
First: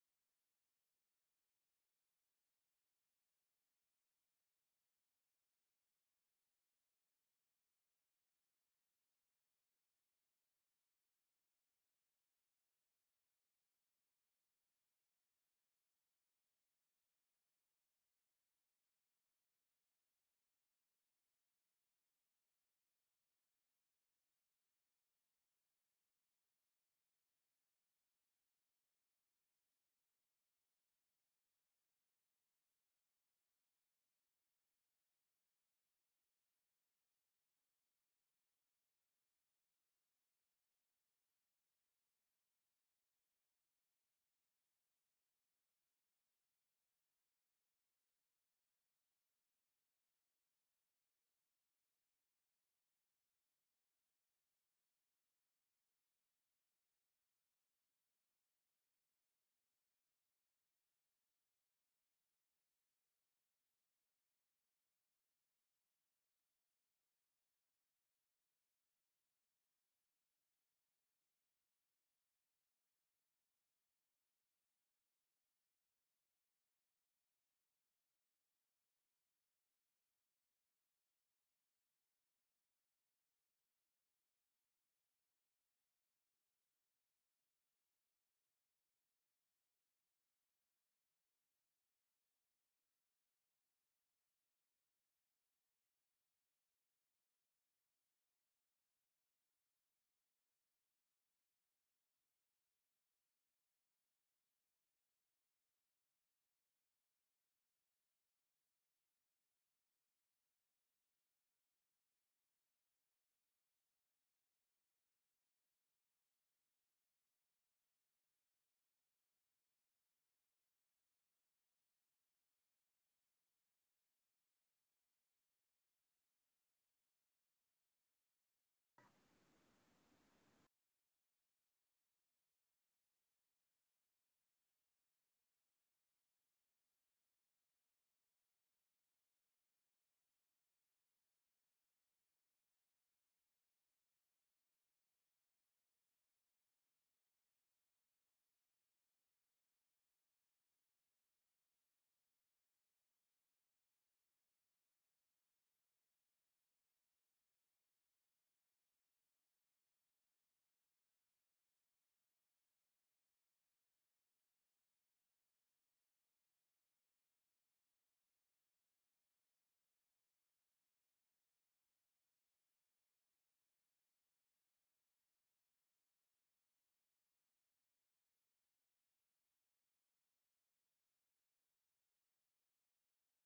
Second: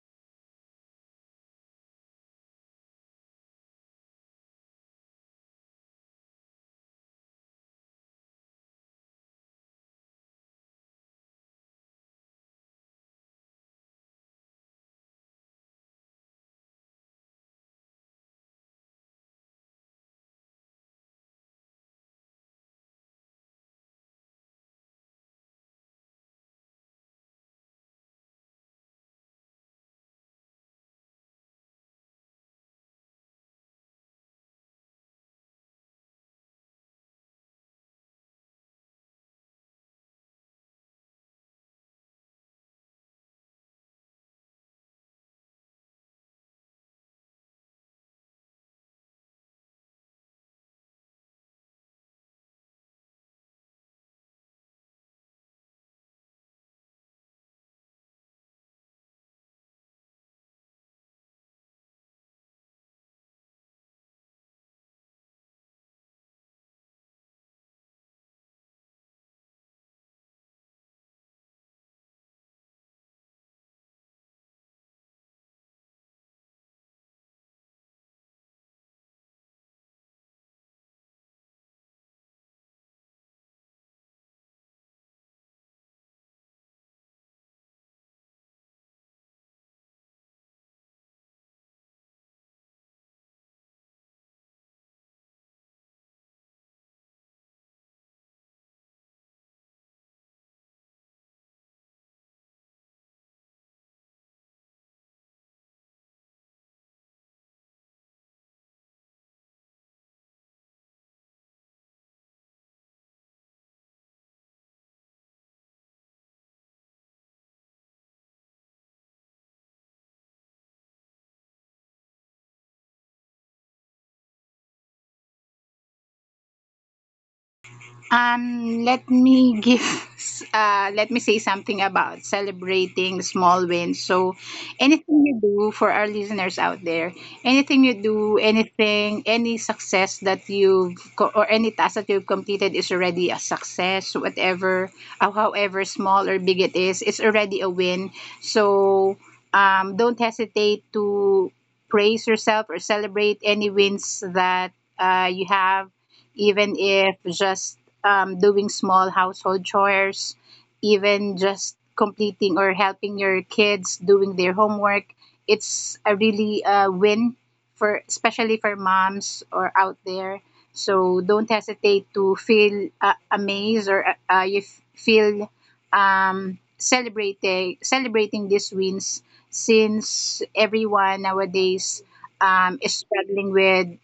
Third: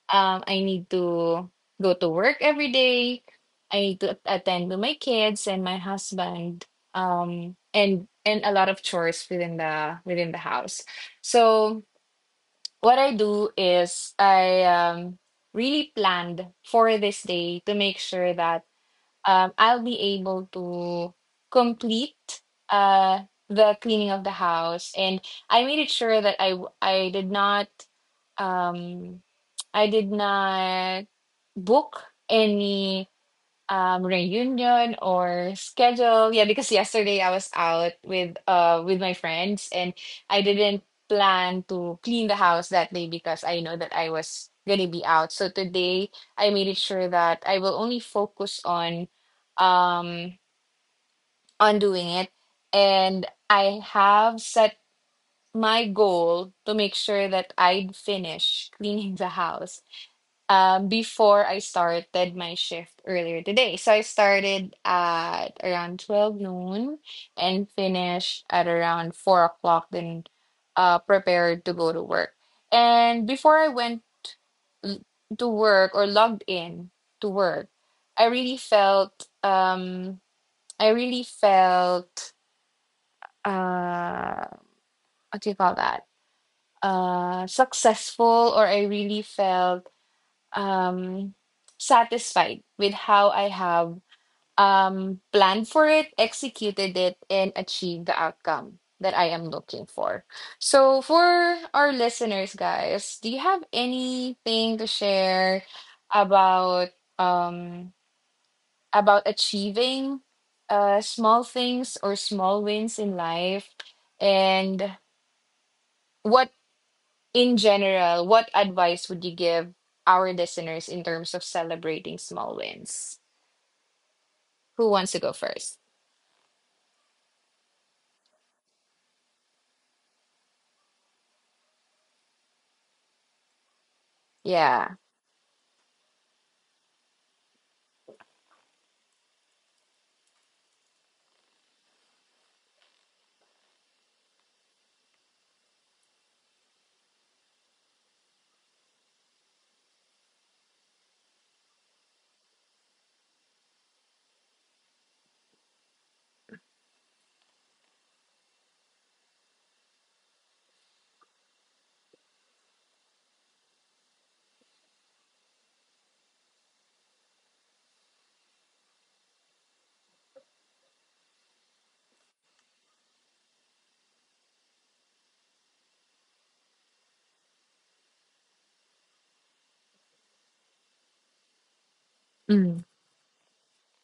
Speaker 1: I need to go to work every day. I need to attend to my kids and my husband. And a lot of chores within the house. So what I do is I really planned for this day to make sure that I'll be able to complete uh the cleaning of the house, and I made it sure that I did not um I did not book any reunion or schedule, yeah, because yesterday I was out with my friends, and I didn't plan to clean the house that day because I know that I was gonna be out, so today I made it sure that I will only focus um on doing it. And I have set my goal to make sure that I'd finish cleaning the house, before I started my shift earlier today. So I started at around 12 noon and finished at around 4 o'clock, then prepared to go to work. And before I l- to work or logged in to work, I really felt, um, I really felt, uh, what do you call that? Successful, or I really felt um satisfied with how I have planned for it, executed it, and achieved the outcome that I am looking for. So for our listeners, guys, do you have anything to share about um about achieving small things or small wins in life, and what, in general, what advice would you give our listeners in terms of celebrating small wins? Who wants to go first?
Speaker 2: Let me give, let me say something about celebrating small wins. So,
Speaker 1: Yeah.
Speaker 2: anything you do, for our listeners out there, anything you do, anything, any success that you've, or any task that you've completed is already a success. Whatever, however small or big it is, it's already a win. So, don't hesitate to praise yourself or celebrate any wins that you have, even if just doing small household chores, even just completing or helping your kids doing their homework. It's a really win for, especially for moms, or out there. So don't hesitate to feel amazed, or you feel, celebrating, these wins, since everyone nowadays
Speaker 1: Mm,
Speaker 2: is struggling with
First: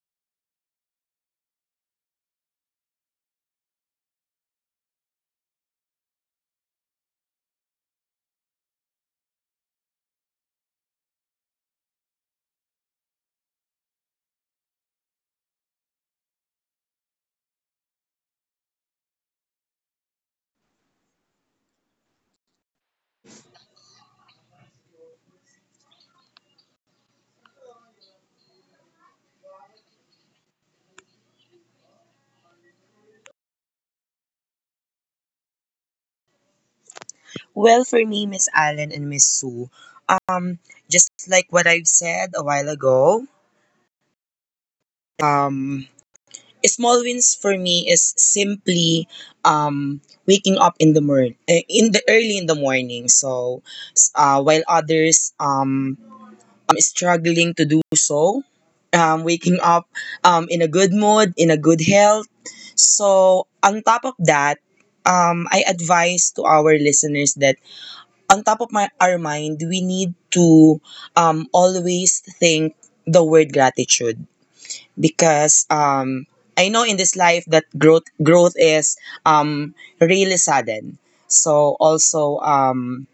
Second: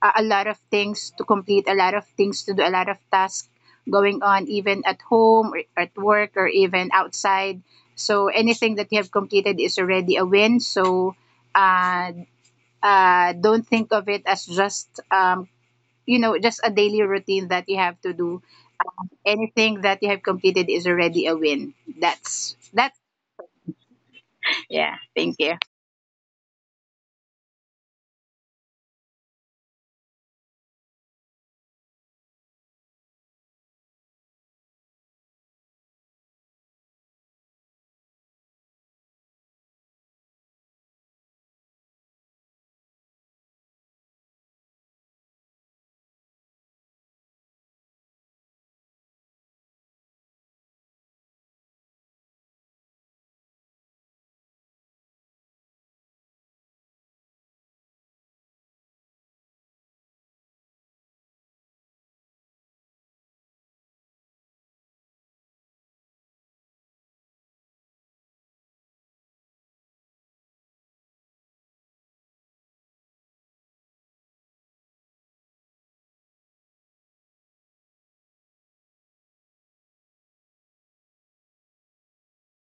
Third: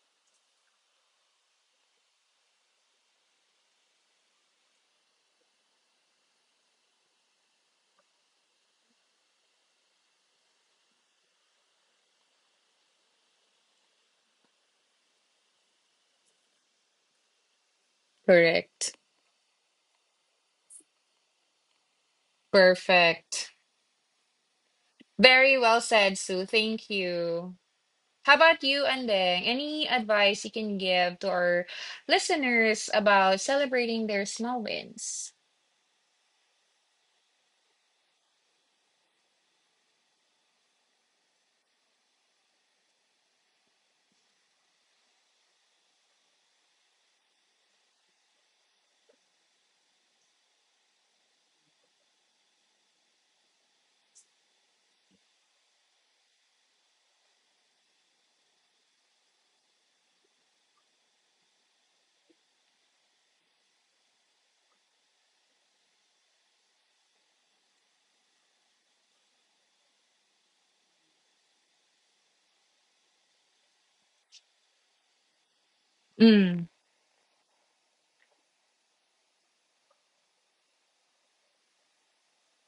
Speaker 2: a lot of things to complete, a lot of things to do, a lot of tasks going on, even at home or at work or even outside. So anything that you have completed is already a win. So uh, don't think of it as just, you know, just a daily routine that you have to do.
Speaker 1: correct.
Speaker 2: Anything that you have completed is already a win. That's
Speaker 1: Perfect.
Speaker 2: yeah. Thank
Speaker 1: Very
Speaker 2: you.
Speaker 1: well said, Sue. Thank you. How about you, Andeng? Any advice you can give to our listeners about celebrating their small wins?
Speaker 3: Well, for me, Miss Allen and Miss Sue, um, just like what I've said a while ago, um, small wins for me is simply um waking up in the morning, in the early in the morning. So, while others struggling to do so, waking up in a good mood, in a good health. So, on top of that, I advise to our listeners that on top of my, our mind, we need to always think the word gratitude, because I
Speaker 1: Mm,
Speaker 3: know in this life that growth is really sudden. So also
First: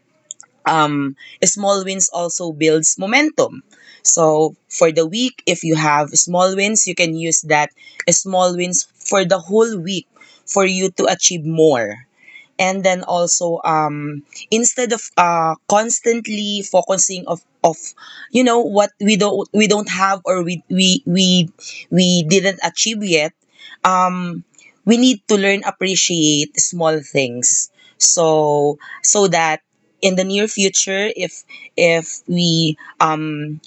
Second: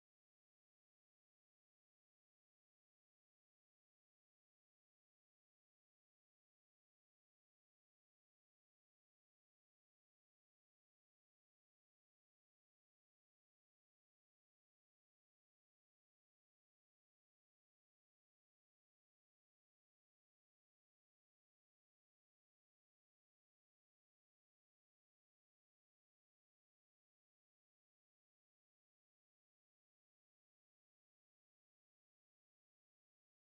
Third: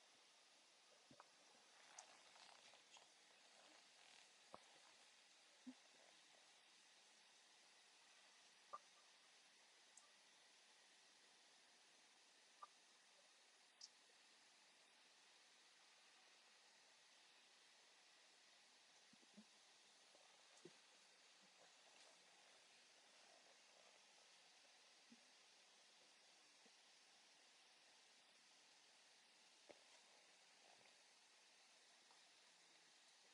Speaker 3: um, small wins also builds momentum. So for the week, if you have small wins, you can use that small wins for the whole week for you to achieve more. And then also instead of constantly focusing of you know what we don't have, or we we didn't achieve yet. um we need to learn appreciate small things, so so that in the near future, if we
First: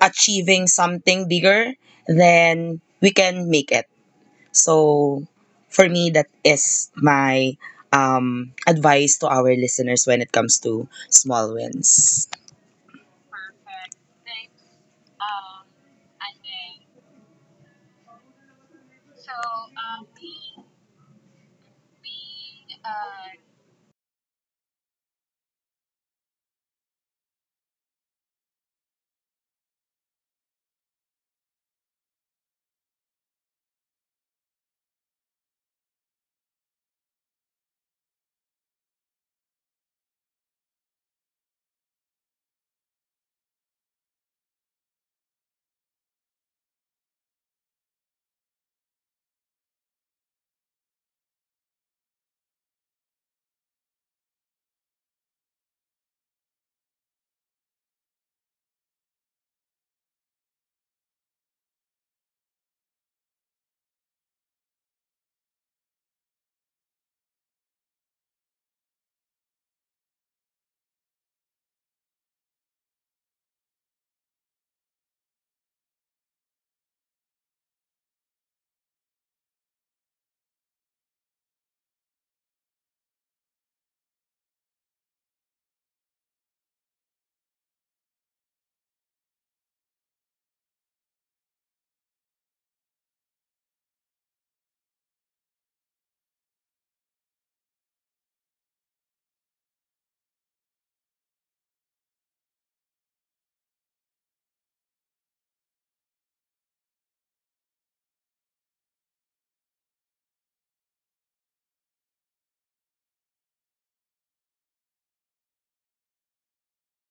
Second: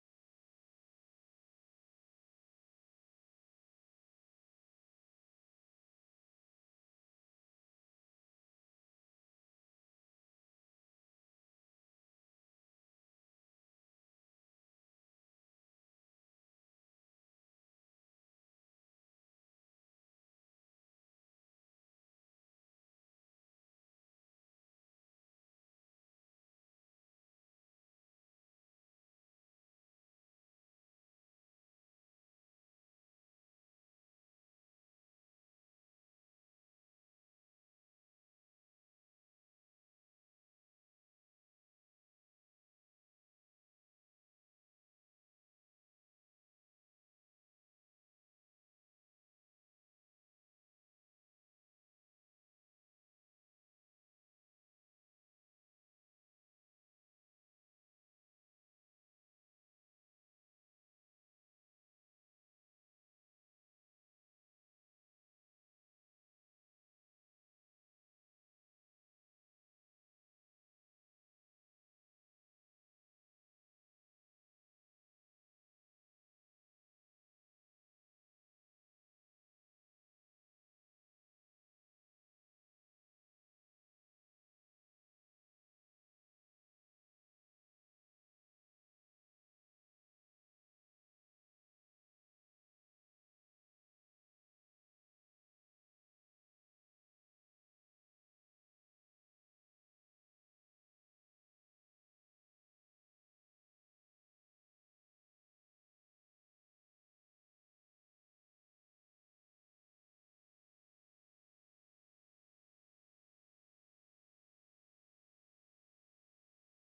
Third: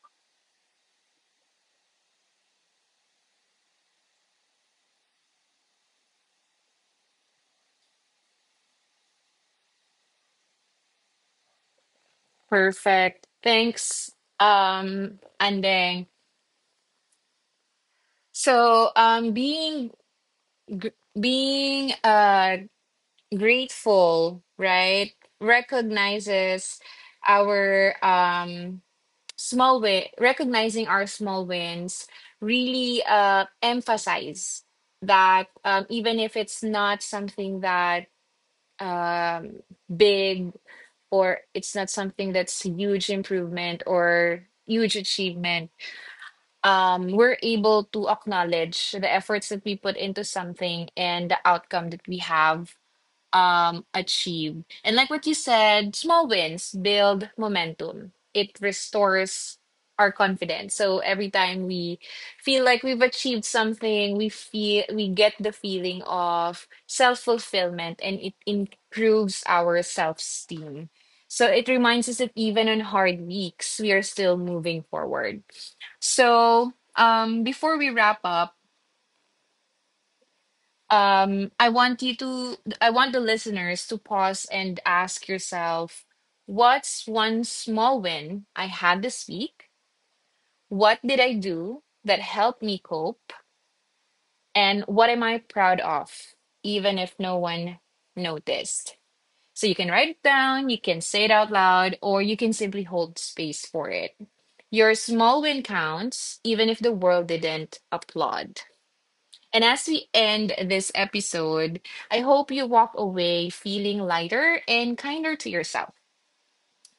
Speaker 3: achieving something bigger, then we can make it. So for me, that is my advice to our listeners when it comes to small wins.
Speaker 1: perfect. Thanks, Andeng. So, being gr- being uh grateful, right? Recognizes our small win recognizing our small wins really emphasize that, even if it's not something that um big or it's not something that's huge improvement or huge achievement, we're able to acknowledge the efforts that we put into something and the outcome that we have achieved. And like what you said, small wins build momentum. It restores our confidence. So every time we feel like we've achieved something, we feel, we get the feeling of self-fulfillment, and it improves our self-esteem. So it reminds us that even on hard weeks, we are still moving forward. So before we wrap up, I want you to, I want the listeners to pause and ask yourself, what's one small win I had this week? What did I do that helped me cope? And what am I proud of, even if no one noticed? So you can write it down, you can say it out loud, or you can simply hold space for it. Your small win counts even if the world didn't applaud. And as we end this episode, I hope you walk away feeling lighter and kinder to yourself.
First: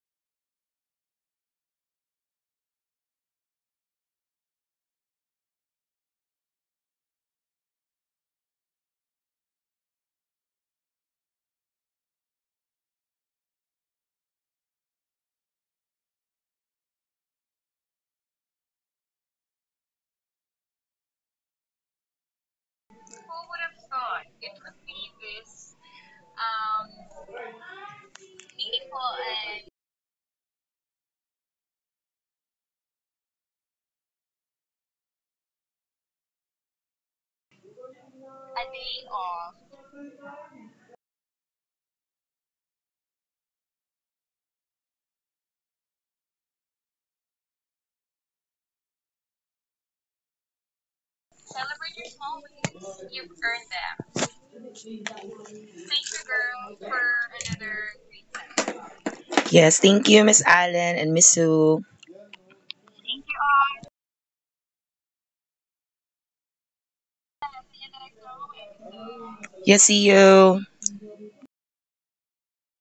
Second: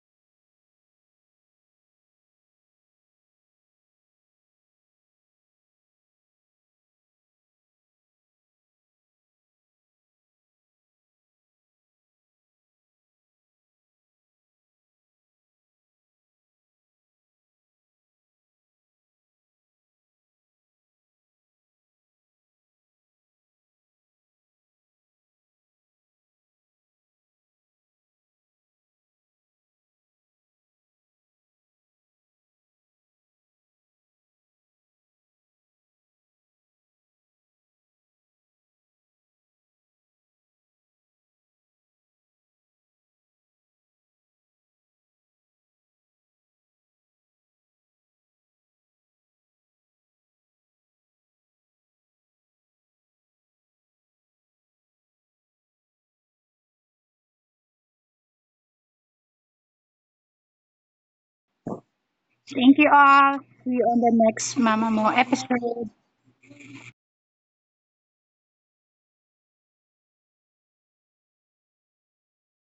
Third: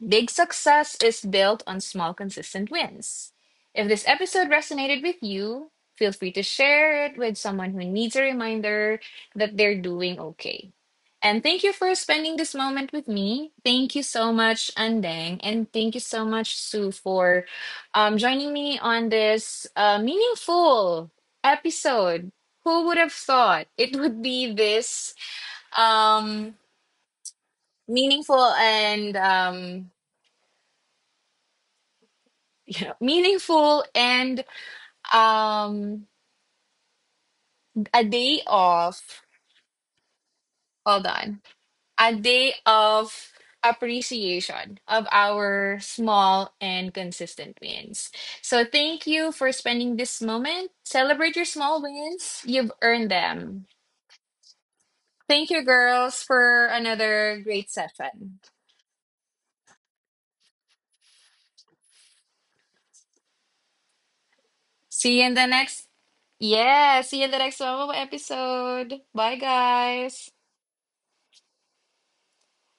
Speaker 1: Big success is built on small, consistent wins. If this episode resonated with you, feel free to share it with someone who needs a reminder that they're doing okay. And thank you for spending this moment with me. Thank you so much, Andeng, and thank you so much, Sue, for joining me on this meaningful episode. Who would have thought it would be this um, meaningful and you know, meaningful and um a day of hold on, a day of appreciation of our small and consistent wins. So thank you for spending this moment. Celebrate your small wins. You've earned them. Thank you girls for another great session.
Speaker 3: Yes, thank you, Miss Allen and Miss Sue.
Speaker 2: Thank you all. See you on the next Mama Mo
Speaker 1: See you in the next,
Speaker 2: episode.
Speaker 1: yeah, see you in the next Wawa episode. Bye
Speaker 3: Yes, see
Speaker 1: guys.
Speaker 3: you.